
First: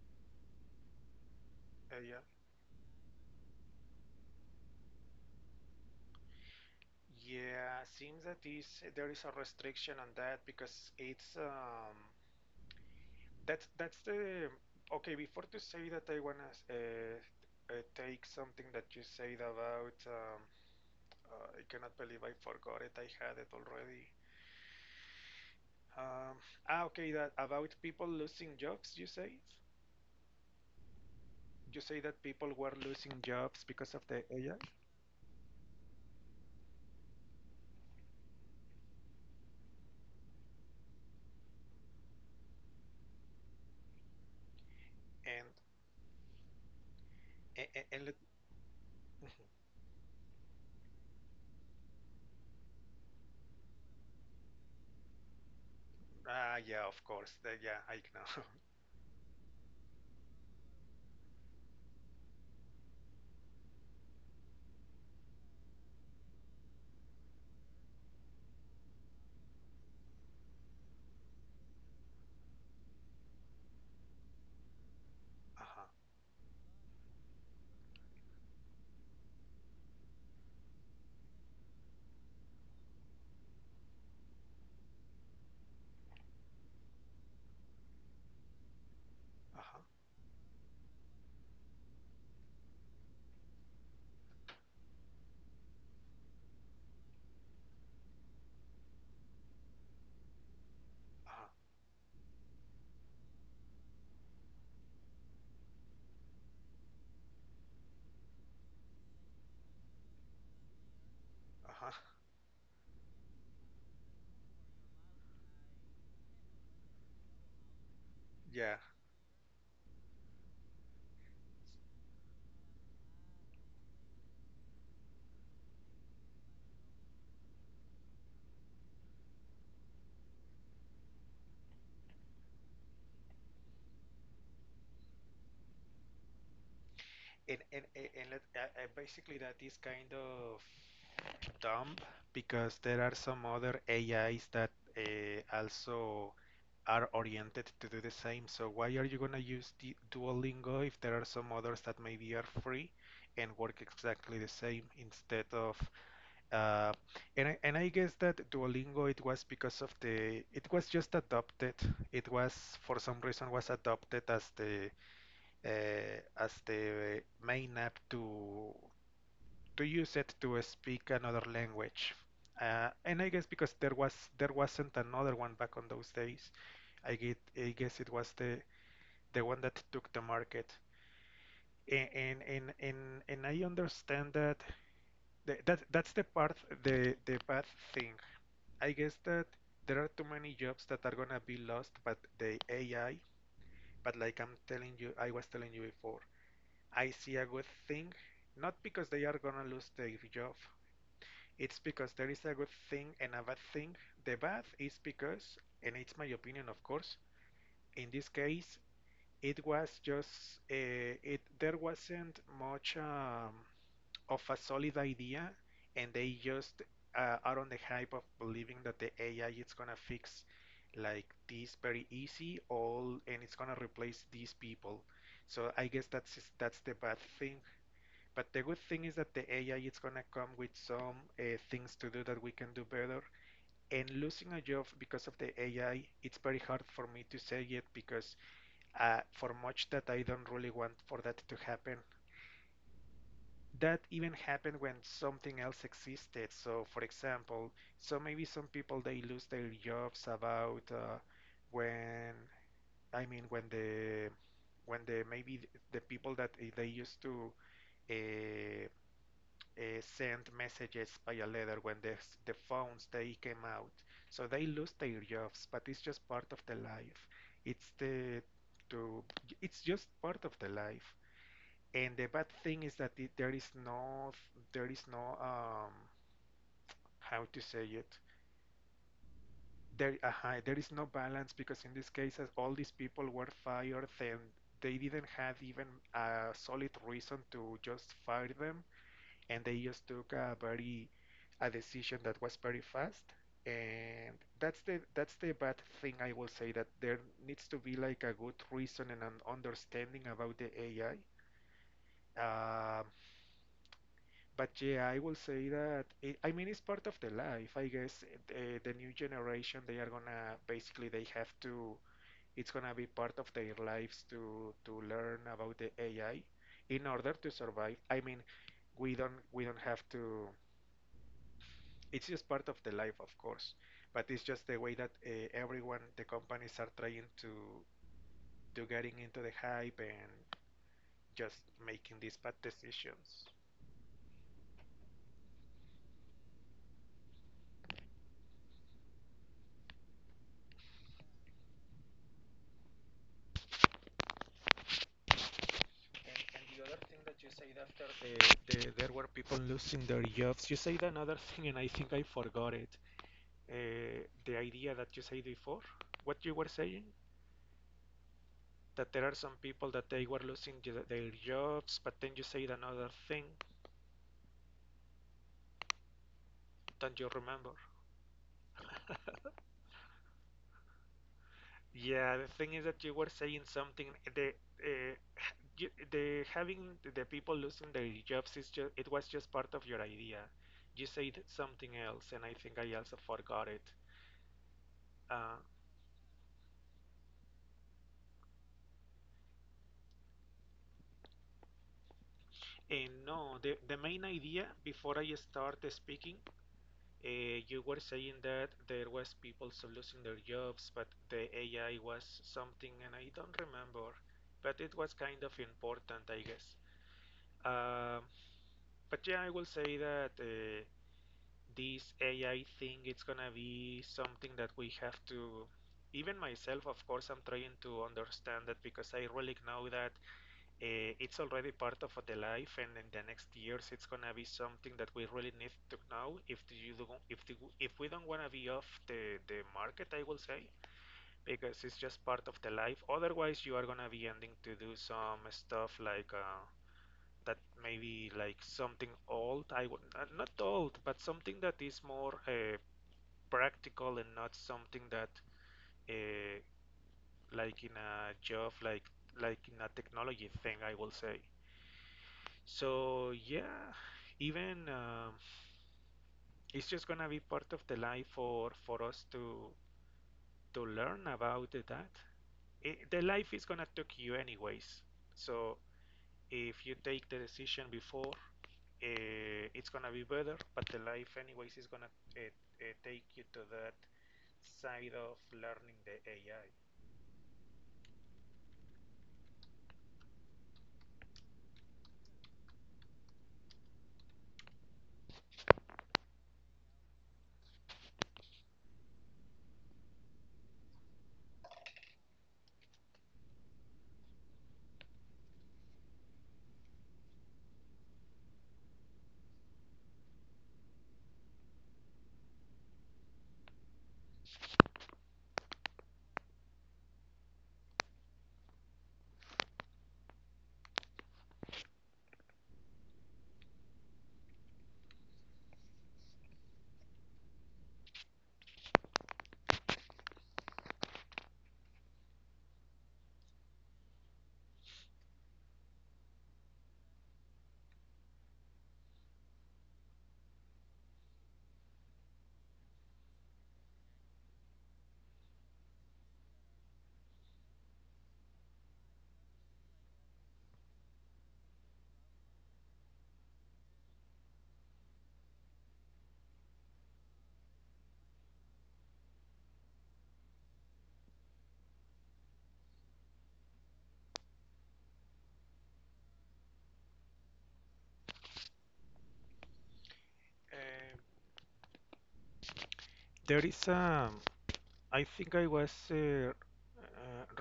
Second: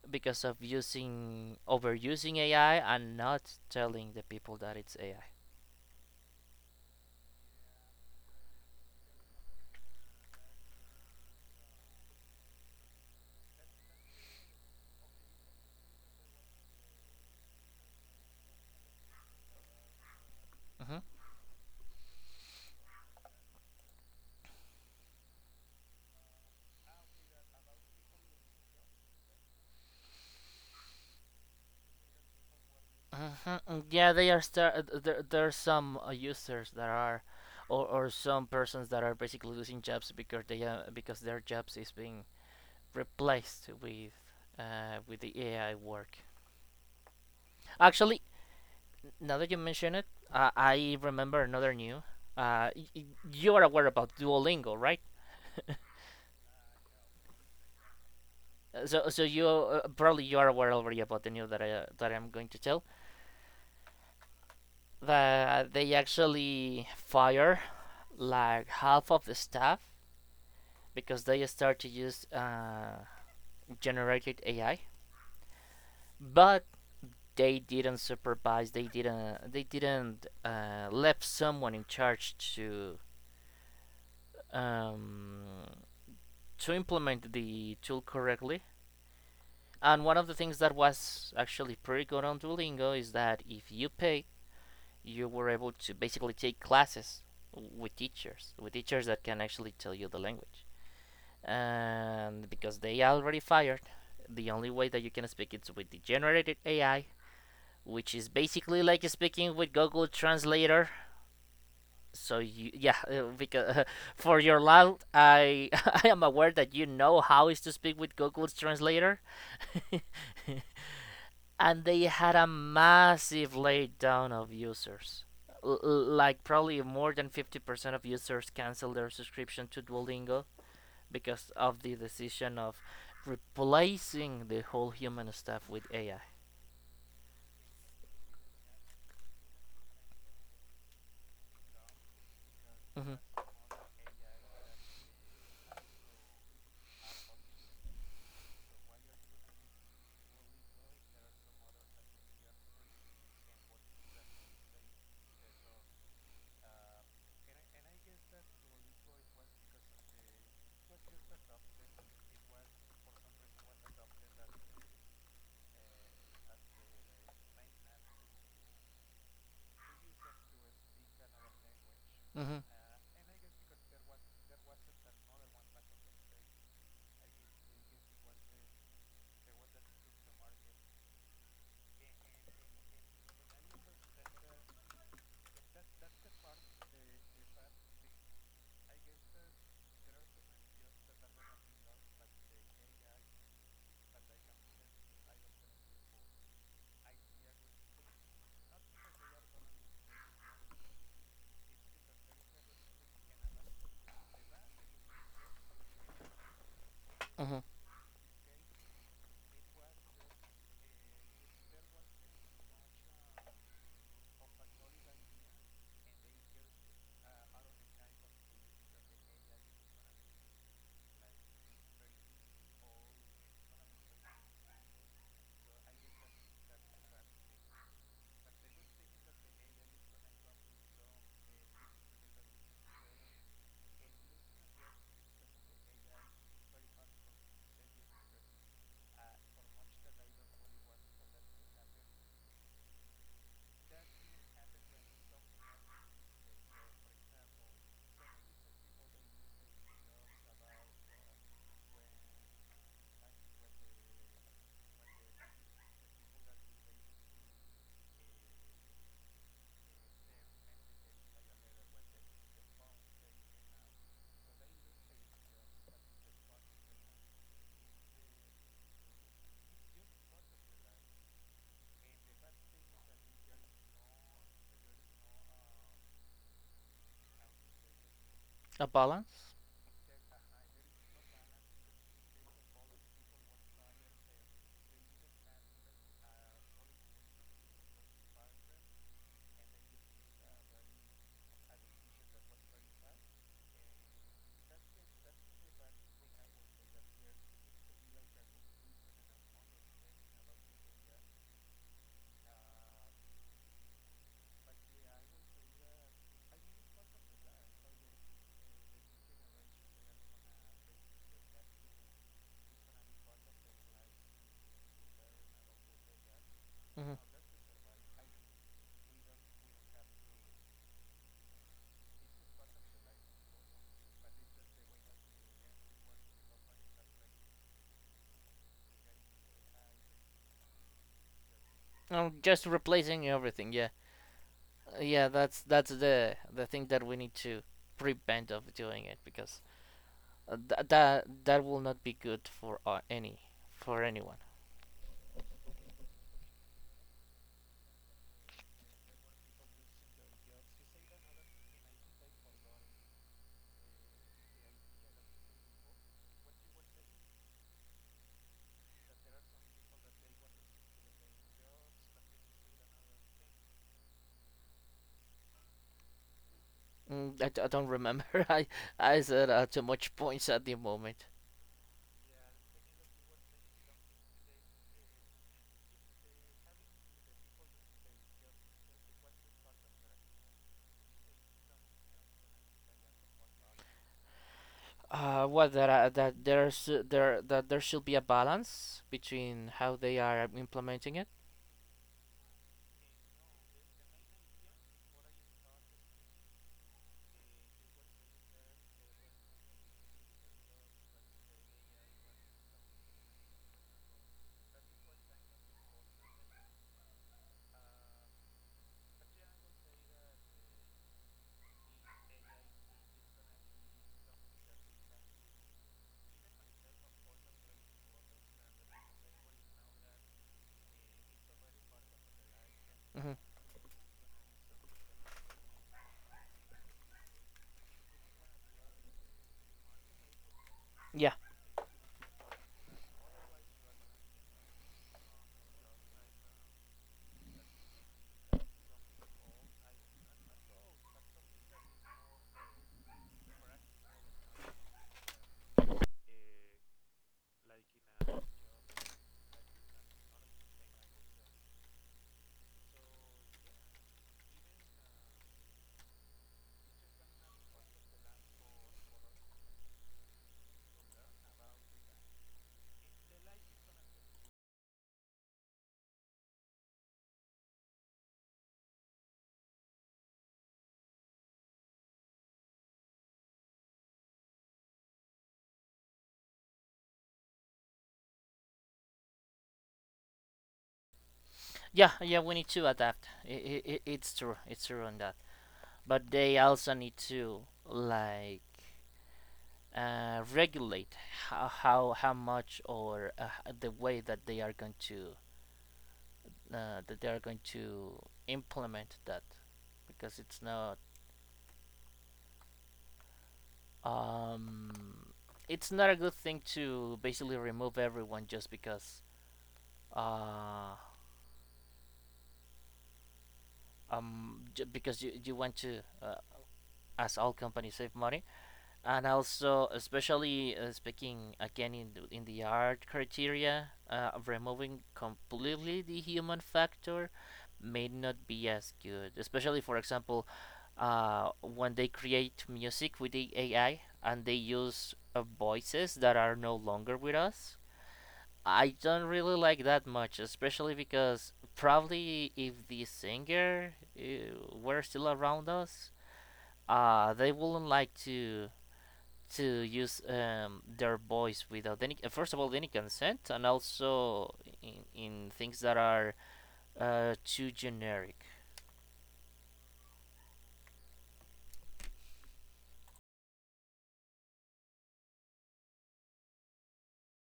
A: because of using
B: Yeah.
A: overusing AI and not telling the people that it's AI.
B: Yeah, seems that is there is a restriction on that because it's that's the okay. Before to say that, I wanna take something that you said about. I cannot believe I forgot it. I had it already. Um, ah, okay. That about people losing jobs. You say that people were losing jobs
A: Mm-hmm.
B: because of the
A: Yeah, they are
B: AI.
A: star- uh, there are some users that are or some persons that are basically losing jobs because they because their jobs is being replaced with the
B: and
A: AI work.
B: and, and let,
A: Actually, now that you mention it, I remember another new. Uh, y- y- you are aware about Duolingo, right?
B: ah yeah, of course. Yeah, I know.
A: So you probably you are aware already about the news that I'm going to tell that they actually fire like half of the staff because they start to use generated AI,
B: Uh-huh.
A: but they didn't supervise. They didn't left someone in charge um, to implement the tool correctly.
B: Uh-huh.
A: And one of the things that was actually pretty good on Duolingo is that if you pay, you were able to basically take classes with teachers that can actually tell you the language.
B: Uh-huh.
A: And because they are already fired, the only way that you can speak is with the generated AI, which is basically like speaking with Google Translator.
B: Uh-huh.
A: So you yeah because for your loud I I am aware that you know how is to speak with Google
B: Yeah,
A: Translator. and they had a massive laydown of users. Like probably more than 50% of users canceled their subscription to Duolingo because of the decision of replacing the whole human staff with AI.
B: basically that is kind of dumb because there are
A: Mhm.
B: some other AIs that also are oriented to do the same. So why are you gonna use the Duolingo if there are some others that maybe are free and work exactly the same instead of? uh, and I guess that Duolingo, it was because of the it was just adopted. It was, for some reason, was adopted as the main app to use it to speak another language.
A: Mhm.
B: And I guess because there wasn't another one back on those days. I get I guess it was the one that took the market. And and and and, and I understand that that's the part, the bad thing. I guess that there are too many jobs that are gonna be lost, but the AI. But like I'm telling you, I was telling you before, I see a good thing, not because they are gonna lose their job. It's because there is a good thing and a bad thing. The bad is because, and it's my opinion, of course,
A: Mhm.
B: in this case, it was just, it there wasn't much of a solid idea, and they just are on the hype of believing that the AI is gonna fix like this very easy all, and it's gonna replace these people. So I guess that's the bad thing. But the good thing is that the AI is gonna come with some things to do that we can do better. And losing a job because of the AI, it's very hard for me to say it because for much that I don't really want for that to happen. That even happened when something else existed. So, for example, so maybe some people they lose their jobs about when I mean when the when the maybe the people that they used to uh, send messages by a letter when the phones they came out. So they lose their jobs, but it's just part of the life. It's the to it's just part of the life. And the bad thing is that there is no, um, how to say it?
A: A balance.
B: There is no balance because in this case all these people were fired and they didn't have even a solid reason to just fire them, and they just took a decision that was very fast, and that's the bad thing. I will say that there needs to be like a good reason and an understanding about the AI. Um, but yeah, I will say that I mean it's part of the life. I guess the new generation, they are gonna basically, they have to, it's gonna be part of their lives to learn about the AI in
A: Mhm.
B: order to survive. I mean, we don't have to. It's just part of the life, of course, but it's just the way that everyone, the companies, are trying to getting into the hype and just making these
A: No,
B: bad
A: just replacing
B: decisions.
A: everything. Yeah. Yeah, that's the thing that we need to prevent of doing it because that that will not be good for any, for anyone.
B: And the other thing that you said after the there were people losing their jobs, you said another thing, and I think I forgot it. The idea that you said before, what you were saying, that there are some people that they were losing their jobs, but then you said another thing. Don't you remember?
A: I don't remember. I I said too much points at the moment.
B: Yeah, the thing is that you were saying something. Eh, The uh, you, the having the people losing their jobs is just, it was just part of your idea. You said something else, and I think I also forgot it. Uh,
A: What that that there's there that there should be a balance between how they are implementing it.
B: and no, the main idea before I start speaking, you were saying that there was people so losing their jobs, but the AI was something, and I don't remember, but it was kind of important, I guess. Um, but yeah, I will say that. This AI thing, it's gonna be something that we have to, even myself, of course, I'm trying to understand that because I really know that it's already part of the life, and in the
A: Hmm.
B: next years it's gonna be something that we really need to know. If you do, if the, If we don't wanna be off the market, I will say,
A: Yeah,
B: because it's just part of the life. Otherwise you are gonna be ending to do some stuff like that maybe like something old. I would not old, but something that is more practical and not something that uh, like in a job like in a technology thing, I will say. So yeah, even it's just gonna be part of the life for us to learn about that. The life is gonna take you anyways. So if you take the decision before, it's gonna be better. But the life anyways is gonna uh, take you to that side of learning the AI.
A: yeah, yeah. We need to adapt. I, it's true. It's true on that. But they also need to like regulate how much or the way that they are going to uh, that they are going to implement that, because it's not um it's not a good thing to basically remove everyone just because uh, because you want to, as all companies, save money. And also, especially speaking again in in the art criteria, removing completely the human factor may not be as good. Especially, for example, when they create music with the AI and they use voices that are no longer with us, I don't really like that much, especially because probably if the singer were still around us, they wouldn't like to use their voice without any first of all any consent, and also in things that are too generic.
B: Uh, there is a, I think I was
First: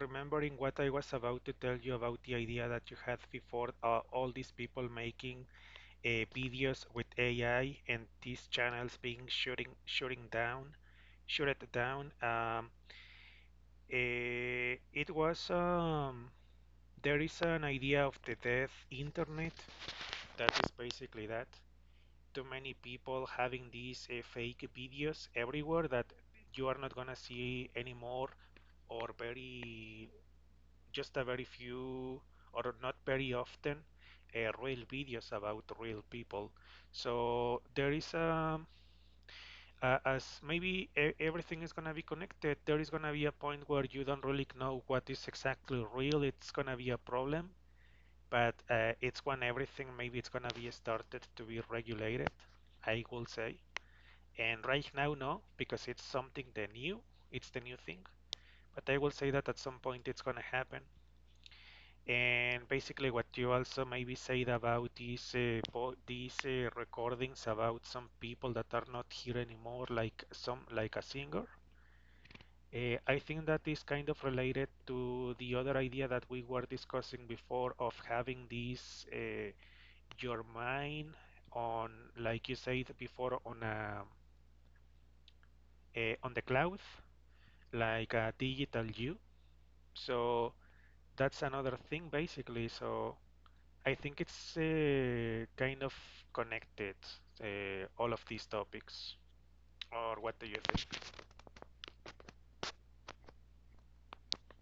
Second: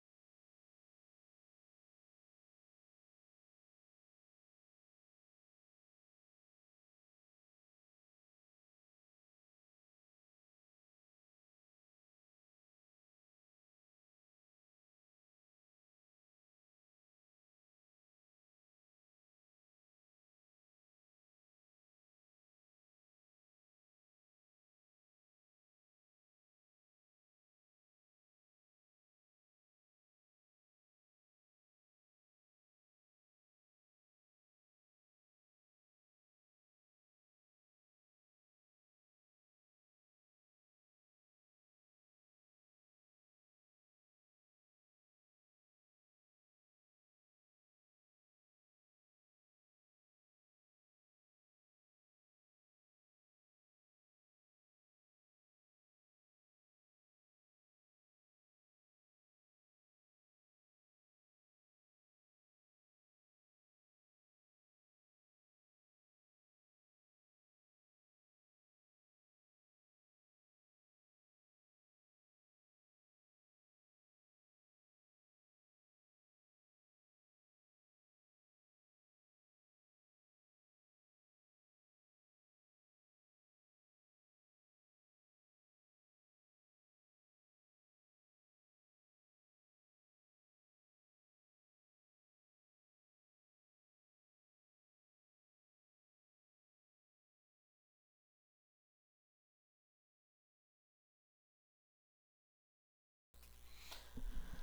B: remembering what I was about to tell you about the idea that you had before, all these people making videos with AI and these channels being shooting down, shut it down. It was there is an idea of the death internet that is basically that: too many people having these fake videos everywhere, that you are not gonna see anymore, or very just a very few, or not very often, real videos about real people. So there is a as maybe e- everything is gonna be connected, there is gonna be a point where you don't really know what is exactly real. It's gonna be a problem, but it's when everything maybe it's gonna be started to be regulated, I will say. And right now, no, because it's something the new, it's the new thing. But I will say that at some point it's gonna happen. And basically, what you also maybe said about these recordings about some people that are not here anymore, like some like a singer. I think that is kind of related to the other idea that we were discussing before of having this your mind on, like you said before, on on the cloud, like a digital you. So that's another thing basically. So I think it's kind of connected, all of these topics. Or what do you think?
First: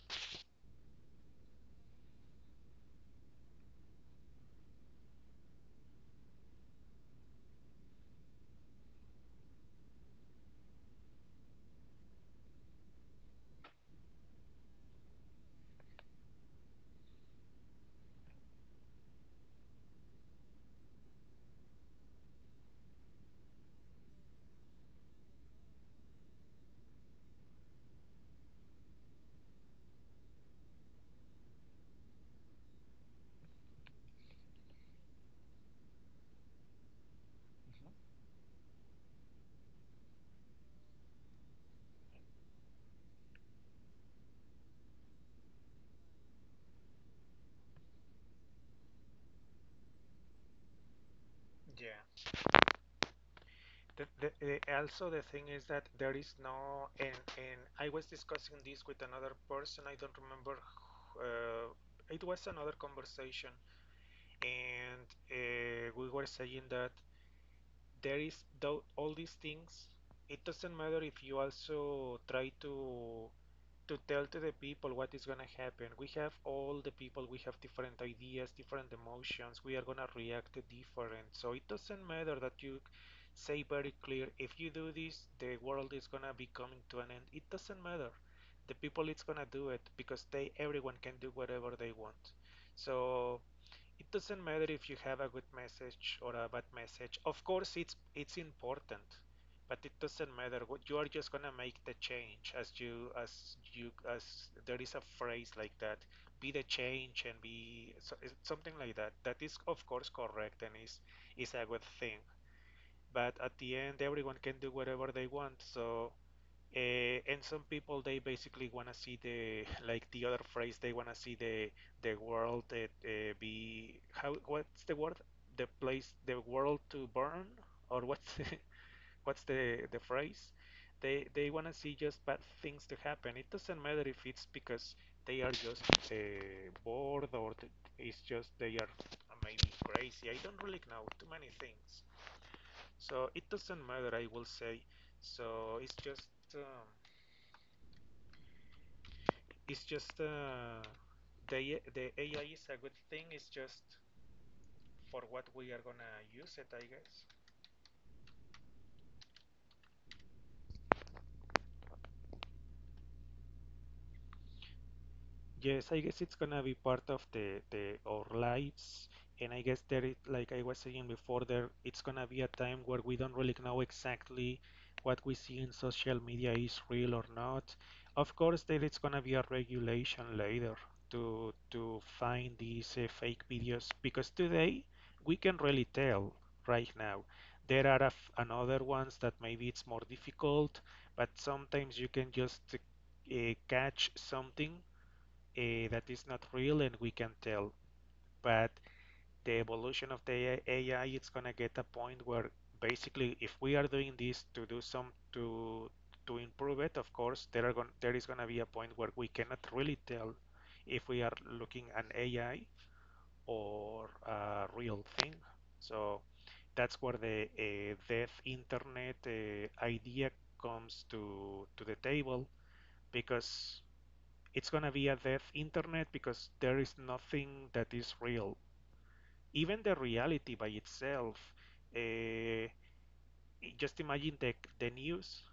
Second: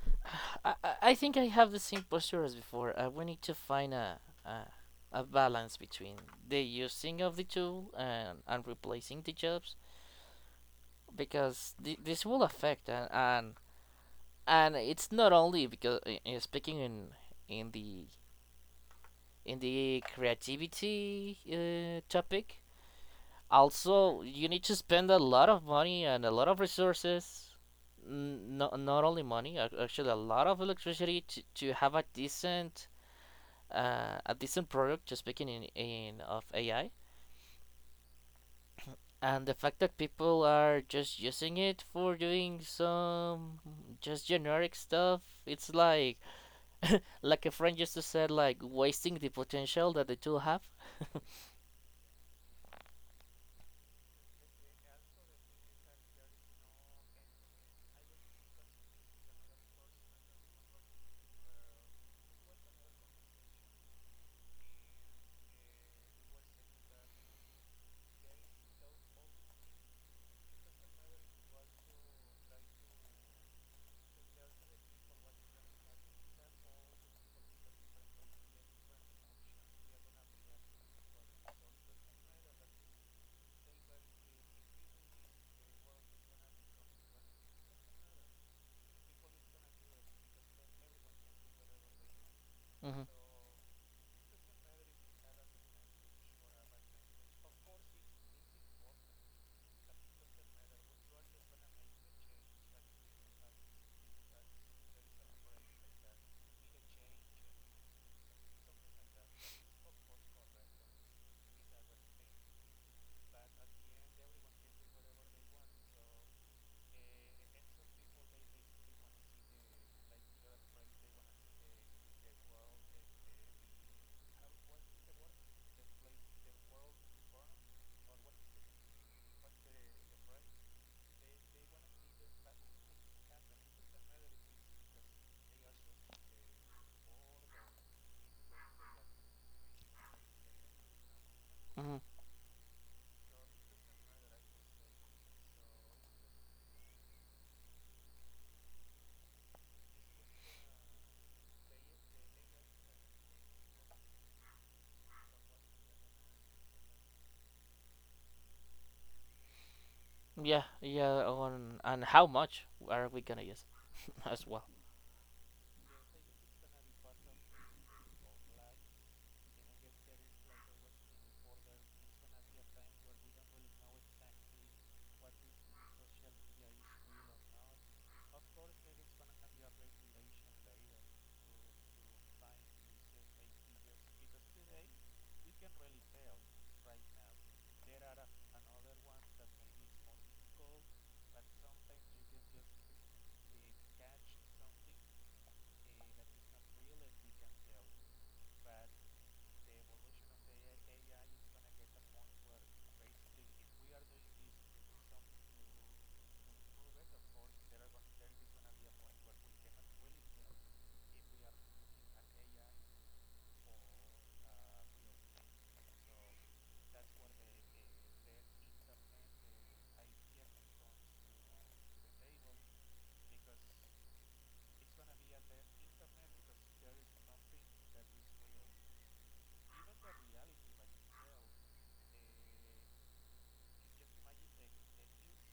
A: I think I have the same posture as before. We need to find a balance between the using of the tool and replacing the jobs, because this will affect, and it's not only because speaking in in the in the creativity topic. Also, you need to spend a lot of money and a lot of resources. Not only money, actually a lot of electricity to have a decent product, just speaking in of AI. And the fact that people are just using it for doing some just generic stuff, it's like like a friend used to say, like wasting the potential that the tool have.
B: Yeah. The, the, also, the thing is that there is no, and I was discussing this with another person. I don't remember Uh, it was another conversation, and we were saying that all these things, it doesn't matter if you also try to tell to the people what is going to happen. We have all the people, we have different ideas, different emotions, we are going to react different, so it doesn't matter that you say very clear, if you do this the world is going to be coming to an end, it doesn't matter, the people it's going to do it because they, everyone can do whatever they want.
A: Hmm.
B: So it doesn't matter if you have a good message or a bad message. Of course, it's important, but it doesn't matter. What you are just gonna make the change as you, as you as there is a phrase like that. Be the change and be, so, eh, something like that. That is of course correct and is a good thing. But at the end, everyone can do whatever they want. And some people, they basically want to see the, like, the other phrase. They want to see the world that, be how, what's the word, the place, the world to burn, or what's the, what's the phrase. They want to see just bad things to happen. It doesn't matter if it's because they are just uh, bored, or it's just they are maybe crazy. I don't really know too many things.
A: Hmm.
B: So it doesn't matter, I will say. So it's just um, it's just the AI is a good thing. It's just for what we are gonna use it, I guess.
A: Yeah, yeah, on, and how much are we gonna use, as well.
B: Yes, I guess it's gonna be part of the our lives, and I guess there is, like I was saying before, there it's gonna be a time where we don't really know exactly what we see in social media is real or not. Of course, there is gonna be a regulation later to find these fake videos, because today we can really tell right now. There are a f- another ones that maybe it's more difficult, but sometimes you can just uh, catch something that is not real, and we can tell. But the evolution of the AI, it's gonna get a point where basically, if we are doing this to do some to improve it, of course, there are going there is gonna be a point where we cannot really tell if we are looking at AI or a real thing. So that's where the deaf internet idea comes to the table, because it's gonna be a dead internet because there is nothing that is real. Even the reality by itself, uh, just imagine the news.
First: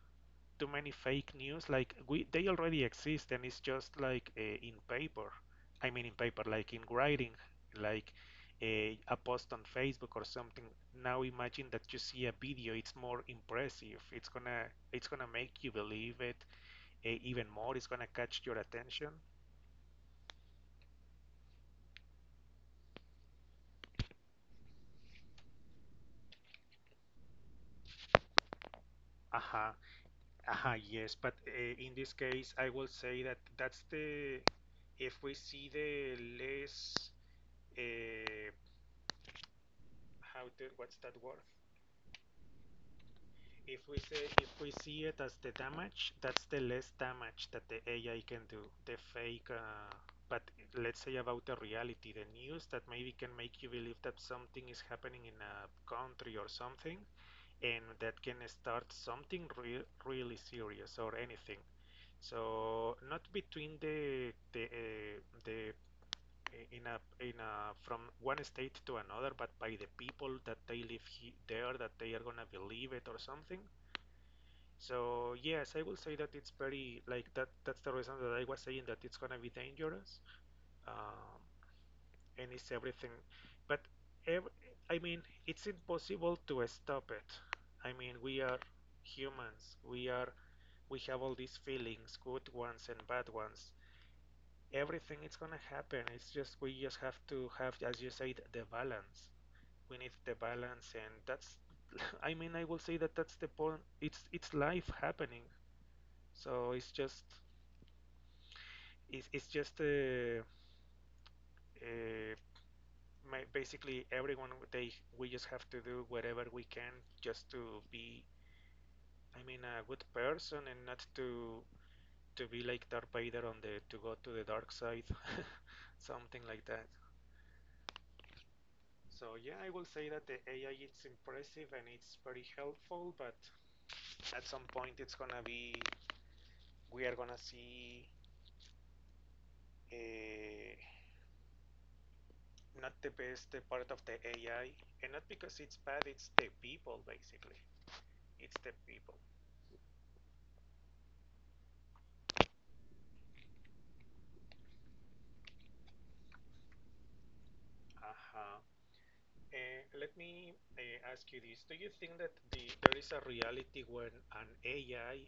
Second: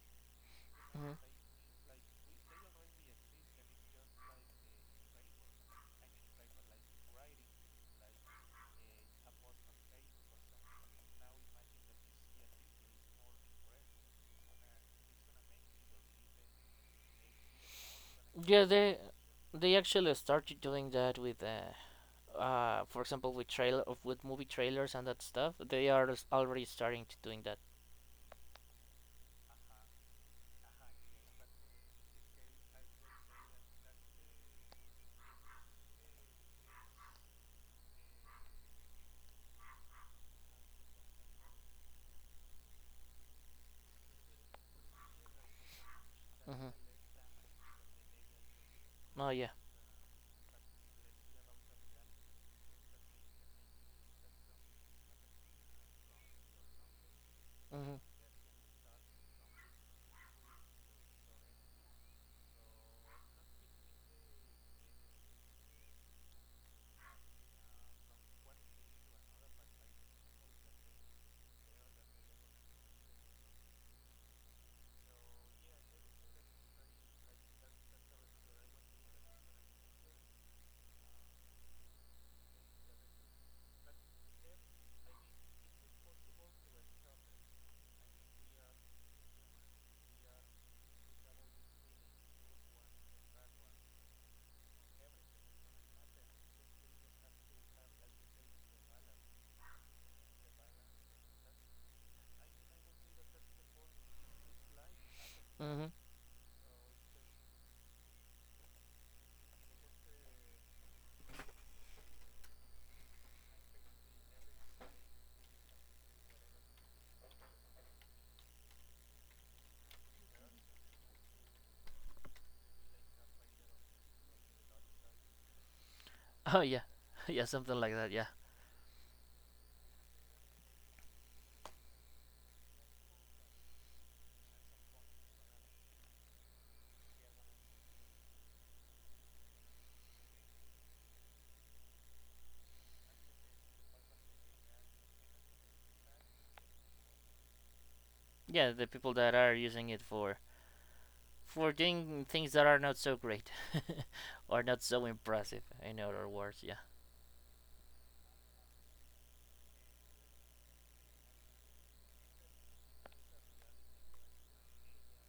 B: Too many
A: Hmm.
B: fake news, like we they already exist, and it's just like in paper. I mean, in paper, like in writing, like a post on Facebook or something. Now imagine that you see a video. It's more impressive. It's gonna make you believe it, even more. It's gonna catch your
A: Yeah,
B: attention.
A: they actually started doing that with for example with trailer of with movie trailers and that stuff. They are already starting to doing that.
B: Uh-huh. Yes, but in this case, I will say that that's the, if we see the less, uh, how to, what's that word? If we say, if we see it as the damage, that's the
A: Mhm.
B: less damage that the AI can do. The
A: Oh yeah.
B: fake, but let's say about the reality, the news that maybe can make you believe that something is happening in a country or something, and
A: Mhm.
B: that can start something real, really serious or anything. So not between the in a from one state to another, but by the people that they live he there, that they are gonna believe it or something. So yes, I will say that it's very like that. That's the reason that I was saying that it's gonna be dangerous, um, and it's everything. But ev I mean, it's impossible to stop it. I mean, we are humans. We are we have all these feelings, good ones and bad ones. Everything is gonna happen. It's just, we just have to have, as you said, the balance. We need the balance, and that's. I mean, I will say that that's the point. It's life happening.
A: Mhm.
B: So it's just it's just uh, basically everyone they we just have to do whatever we can just to be, I mean, a good person, and not to to be like Darth Vader on the, to go to the dark side, something
A: Oh
B: like
A: yeah.
B: that.
A: Yeah, something like that. Yeah.
B: So yeah, I will say that the AI, it's impressive and it's very helpful, but at some point it's gonna be, we are gonna see uh, not the best part of the AI. And not because it's bad, it's the people, basically. It's
A: Yeah,
B: the
A: the people
B: people.
A: that are using it for doing things that are not so great or not so impressive. In other words, yeah.
B: Uh-huh. And let me ask you this. Do you think that the there is a reality when an AI,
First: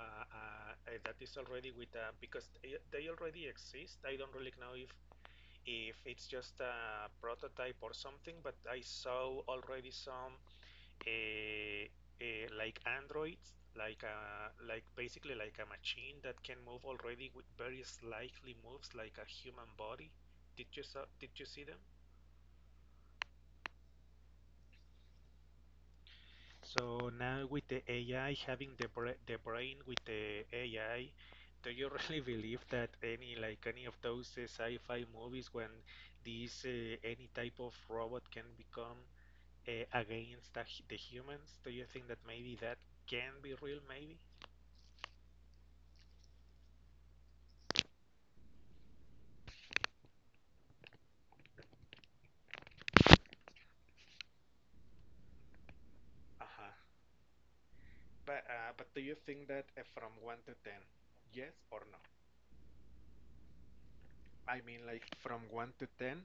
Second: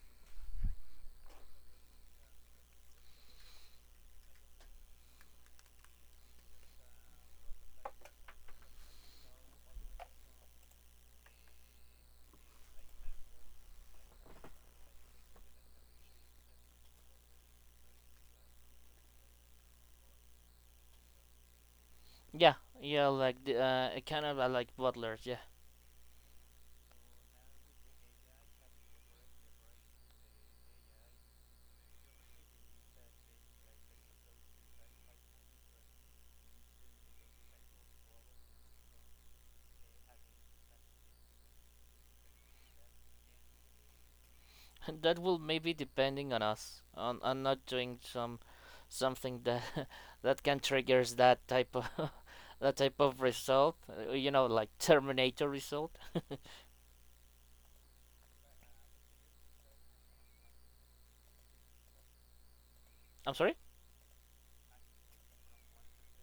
B: that is already with, because they already exist. I don't really know if it's just a prototype or something, but I saw already some uh, like androids, like a, like basically like a machine that can move already with very slightly moves like a human body. Did you see them?
A: Yeah. Yeah, like the kind of like butlers. Yeah.
B: So now with the AI having the brain with the AI, do you really believe that any, like any of those sci-fi movies, when these any type of robot can become against the humans? Do you think that maybe that can be real? Maybe.
A: that will maybe depending on us, on not doing some something that that can triggers that type of that type of result, you know, like Terminator result.
B: Uh-huh. But do you think that, from one to ten, yes or no?
A: I'm sorry.
B: I mean, like from one to ten,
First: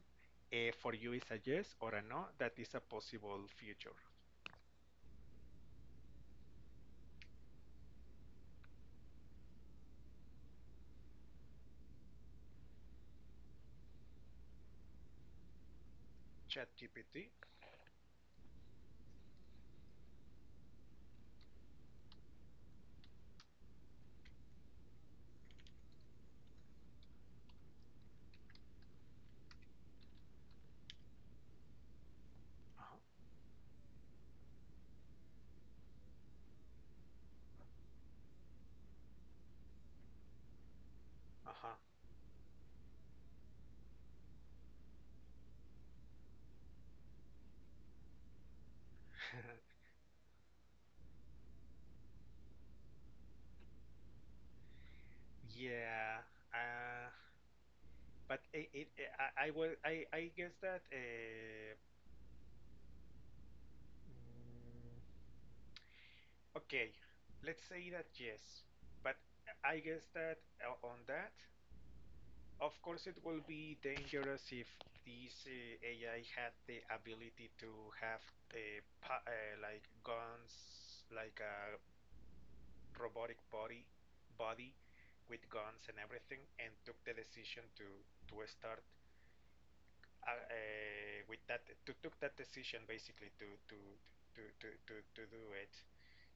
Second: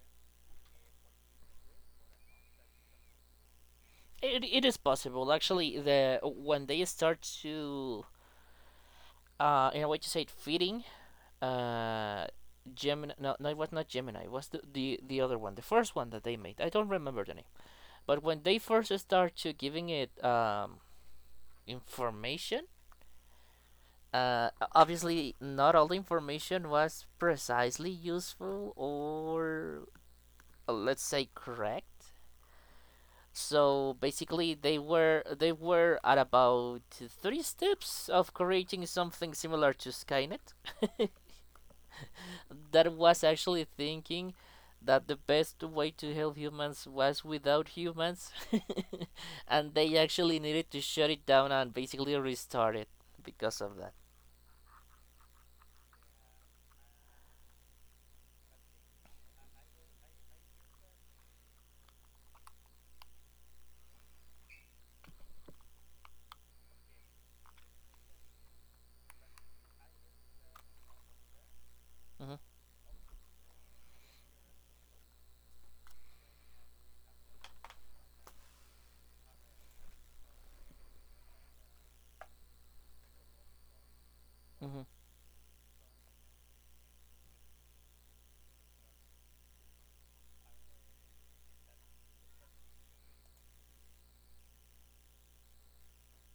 B: for you, is a yes or a no? That is a possible future.
A: It is possible actually, the when they start to in a way to say it feeding uh Gemini. No, no, it was not Gemini, it was the other one, the first one that they made. I don't remember
B: ChatGPT.
A: the name. But when they first start to giving it information. Obviously, not all the information was precisely useful or let's say correct. So basically, they were at about three steps of creating something similar to Skynet,
B: Uh-huh.
A: that was actually thinking that the best way to help humans was without humans, and they actually needed to shut it down and basically restart it because of that.
B: Yeah. Uh, but it, it, I will. I guess that. Mm, okay. Let's say that yes. But I guess that on that,
A: Hmm.
B: of course, it will be dangerous if this AI had the ability to have like guns, like a robotic body
A: Hmm.
B: with guns and everything, and took the decision to start, with that, to took that decision basically to do it.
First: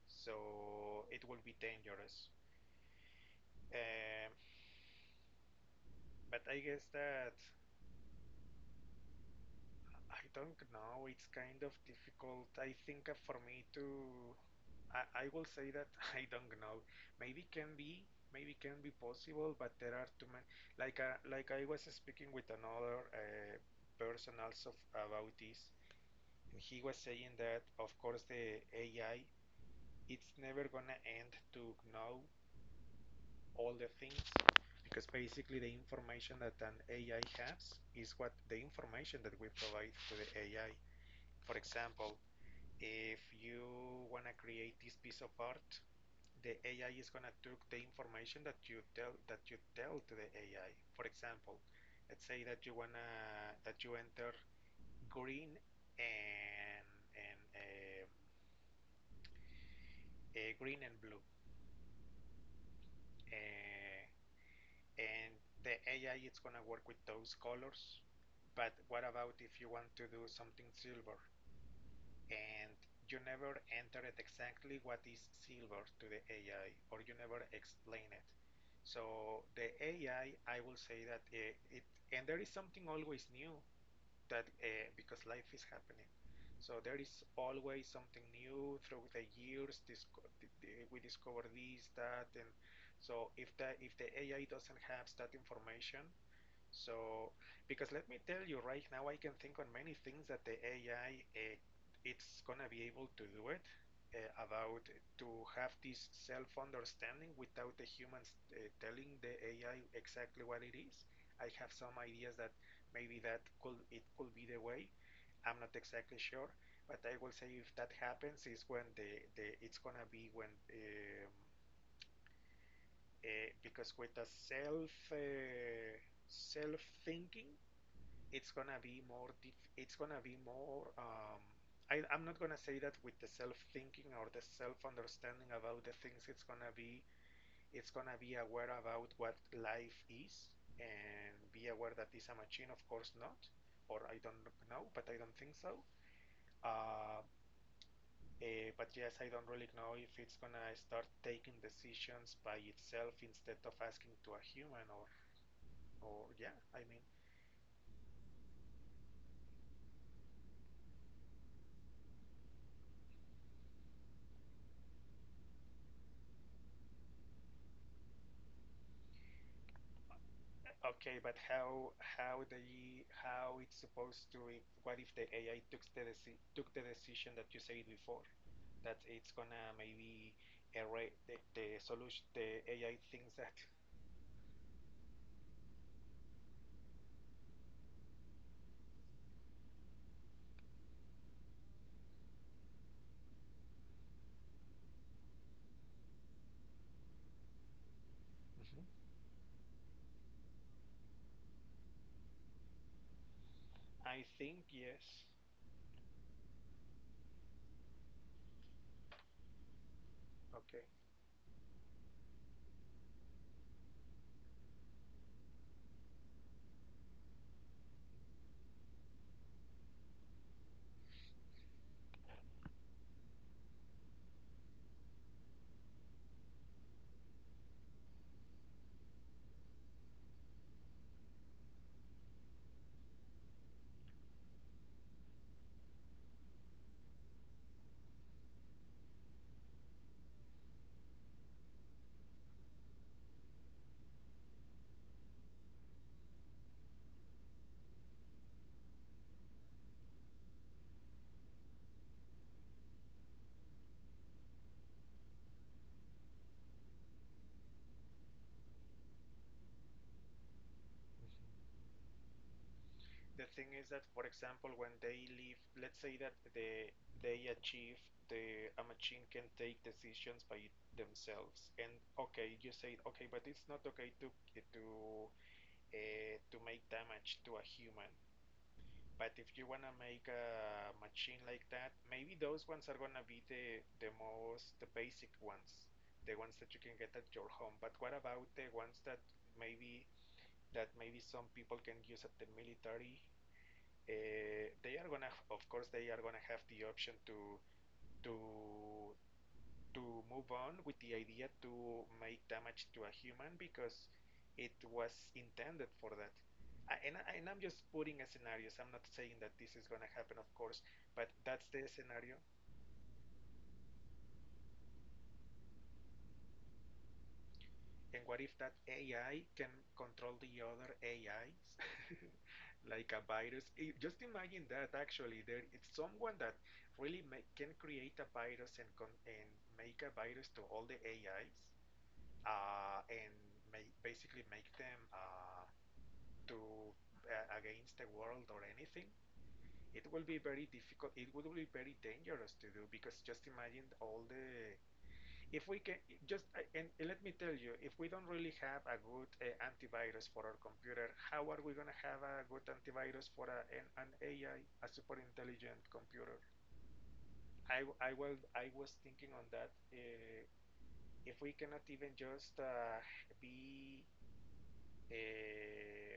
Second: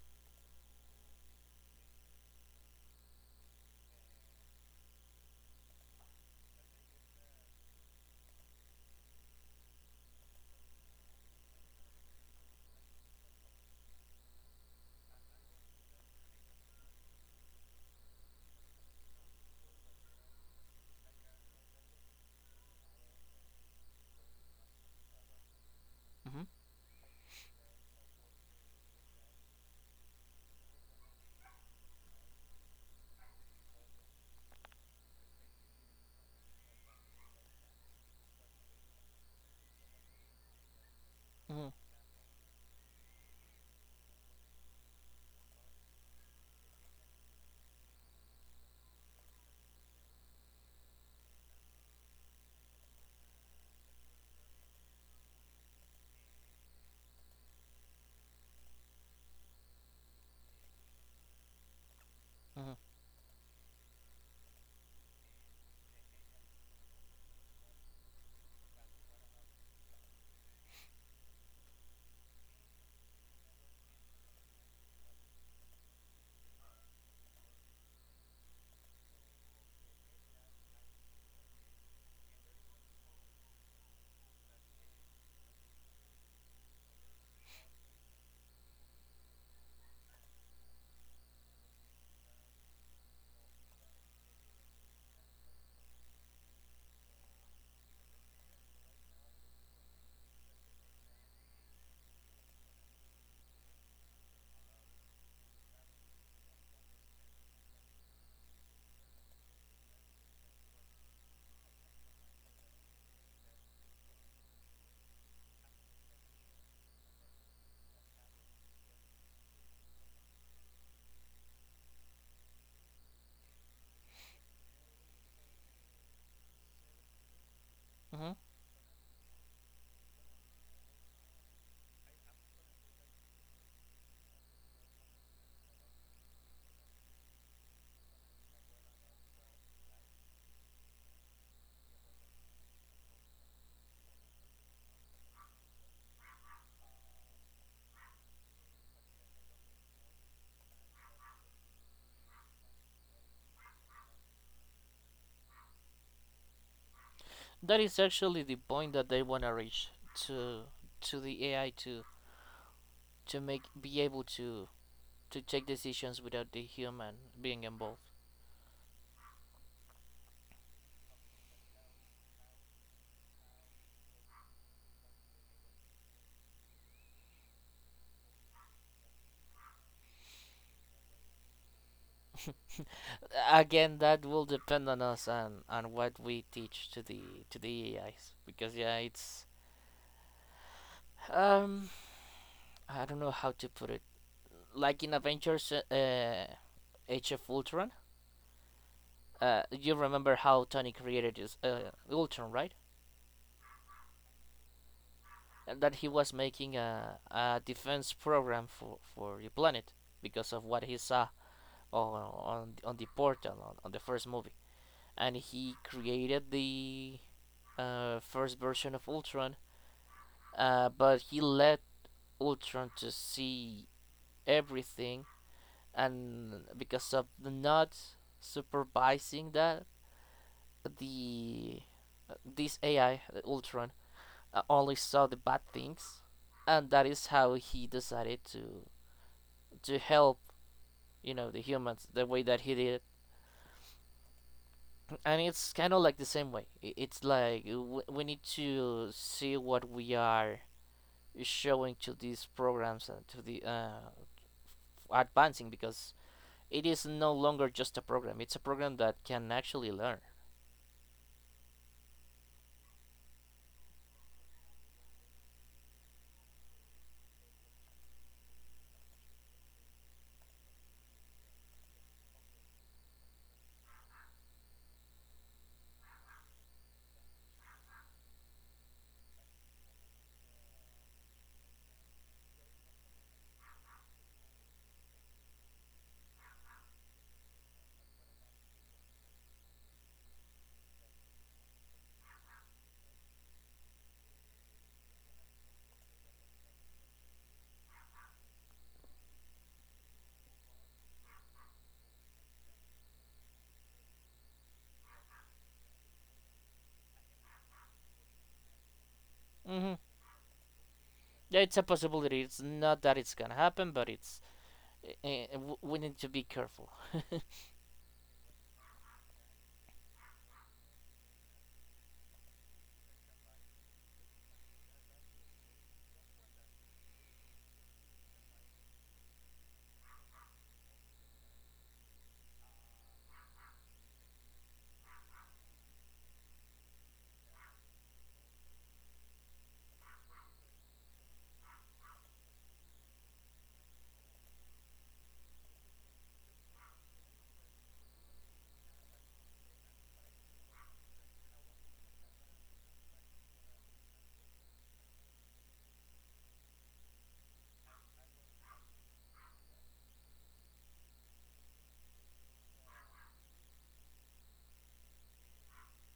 B: So it will be dangerous. Um, but I guess that I don't know. It's kind of difficult. I think for me to, I will say that I don't know. Maybe can be, maybe can be possible, but there are too many. Like I was speaking with another person also about this,
A: Hmm.
B: and he was saying that, of course, the AI, it's never gonna end to know all the things, because basically the information that an AI has is what the information that we provide to the AI. For
A: Hmm.
B: example, if you wanna create this piece of art, the AI is gonna take the information that you tell to the AI. For example, let's say that you wanna that you enter green and and green and blue.
A: Hmm.
B: Uh, and the AI is going to work with those colors. But what about if you want to do something silver, and you never entered exactly what is silver to the AI, or you never explain it? So the AI, I will say that it and there is something always new that because life is happening. So there is always something new through the years. Disco We discover this, that, and so if that if the AI doesn't have that information, so, because let me tell you, right now I can think on many things that the AI, it's gonna be able to do it, about to have this self-understanding without the humans telling the AI exactly what it is. I have some ideas that maybe that could it could be the way. I'm not exactly sure, but I will say if that happens is when the it's gonna be when, um, because with the self self thinking,
A: Mhm.
B: it's gonna be more it's gonna be more, I'm not gonna say that with the self thinking or the self understanding about the things it's gonna be, it's gonna be aware about what life is, and be aware that it's a machine. Of course not, or I don't know, but I don't think so. uh, but yes, I don't really know if it's gonna start taking decisions by itself instead of asking to a human, or yeah, I mean.
A: That is actually the point that they want to reach, to to the AI to make be able to take decisions without the human being involved.
B: Okay, but how they how it's supposed to what if the AI took took the decision that you said before, that it's gonna maybe erase the solution the AI thinks that.
A: Again, that will depend on us and on what we teach to the AIs because yeah, it's um I don't know how to put it. Like in Avengers, Age of Ultron.
B: Mhm.
A: You remember how Tony created his Ultron, right?
B: I think yes.
A: And that he was making a defense program for the planet because of
B: Okay.
A: what he saw on the portal on the first movie, and he created the first version of Ultron, but he let Ultron to see everything, and because of not supervising that, the this AI Ultron only saw the bad things, and that is how he decided to help, you know, the humans the way that he did. And it's kind of like the same way, it's like we need to see what we are showing to these programs and to the advancing, because it is no longer just a program, it's a program that can actually learn.
B: The thing is that, for example, when they leave, let's say that the they achieve the, a machine can take decisions by themselves. And okay, you say okay, but it's not okay to to make damage to a human. But if you wanna make a machine like that, maybe those ones are gonna be the most the basic ones, the ones that you can get at your home. But what about the ones maybe that maybe some people can use at the military? They are gonna, of course, they are gonna have the option to to move on with the idea to make damage to a human, because it was intended for that. And, and I'm just putting a scenarios. I'm not saying that this is
A: Mm-hmm.
B: going to happen, of course, but
A: Yeah,
B: that's
A: it's
B: the
A: a
B: scenario.
A: possibility. It's not that it's gonna happen, but it's we need to be careful.
B: And what if that AI can control the other AIs like a virus? Just imagine that actually there it's someone that really make, can create a virus, and make a virus to all the AIs, and make, basically make them, do, against the world or anything. It will be very difficult. It would be very dangerous to do, because just imagine all the. If we can just, and let me tell you, if we don't really have a good antivirus for our computer, how are we gonna have a good antivirus for an AI, a super intelligent computer? I will I was thinking on that. If we cannot even just be uh,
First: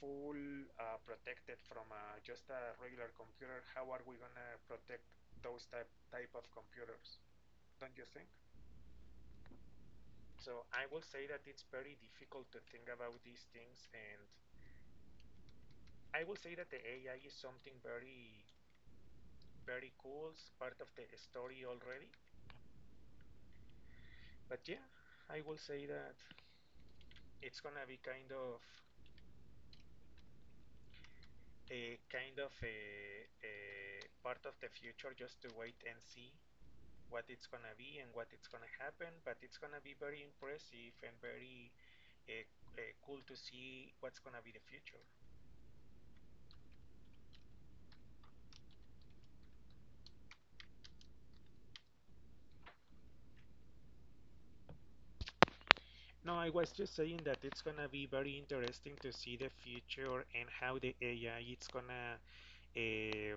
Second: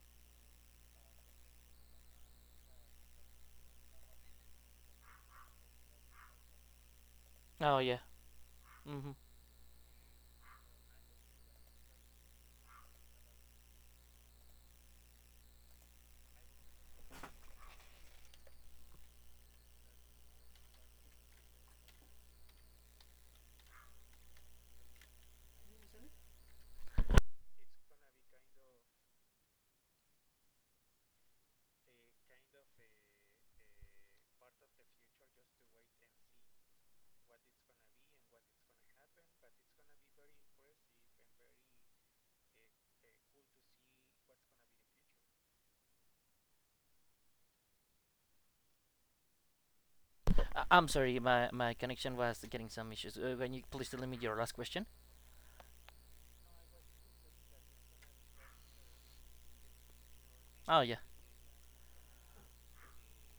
B: full protected from, just a regular computer, how are we gonna protect those type of computers?
A: Oh
B: Don't
A: yeah.
B: you think?
A: Mm-hmm.
B: So I will say that it's very difficult to think about these things, and I will say that the AI is something very, very cool. It's part of the story already. But yeah, I will say that it's gonna be kind of a kind of a part of the future, just to wait and see what it's gonna be and what it's gonna happen. But it's gonna be very impressive and very, uh, cool to see what's gonna be the future.
A: I'm sorry, my connection was getting some issues. Uh, can you please tell me your last question?
B: No, I was just saying that it's gonna be very interesting to see the future and how
A: Oh
B: the
A: yeah.
B: AI, it's gonna, uh,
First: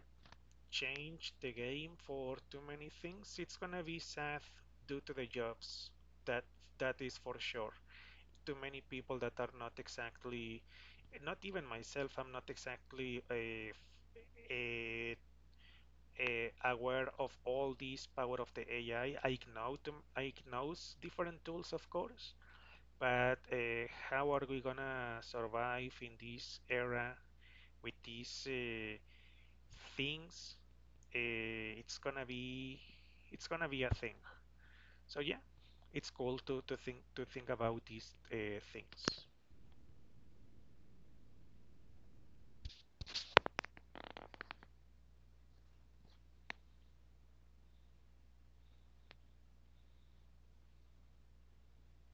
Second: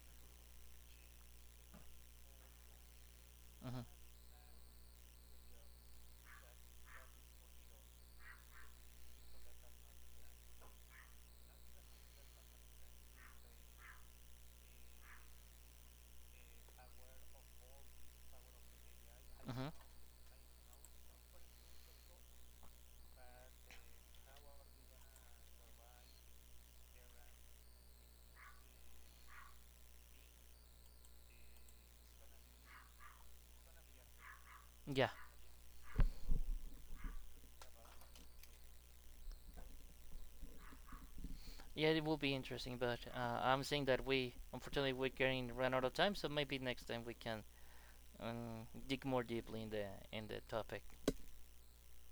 B: change the game for too many things. It's
A: Mm-hmm.
B: gonna be sad due to the jobs. That that is for sure. Too many people that are not exactly, not even myself. I'm not exactly a aware of all this power of the AI. I
A: Hmm.
B: know them, I know different tools, of course, but how are we gonna survive in this era with these things? Uh, it's gonna be it's gonna be a thing.
A: Yeah,
B: So yeah, it's cool to think, about these things.
A: yeah, it will be interesting, but I'm saying that we, unfortunately, we're getting run out of time, so maybe next time we can dig more deeply in the topic.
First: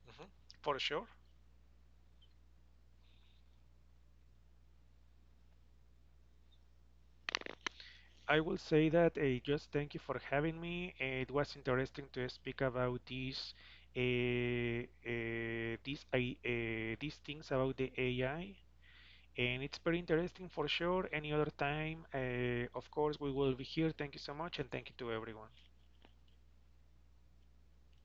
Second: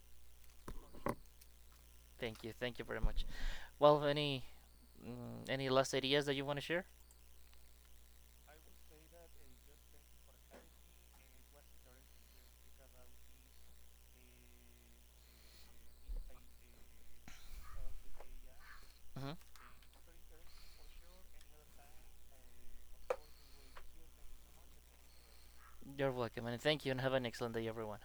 B: Mhm. For sure.
A: Thank you very much. Well, any any last ideas that you want to share?
B: I will say that, just thank you for having me. Eh, it was interesting to speak about these I these things about the AI,
A: Hmm.
B: and it's very interesting, for sure. Any other time, of course, we will be here. Thank you so much, and thank you to everyone.
A: You're welcome, and thank you, and have an excellent day, everyone.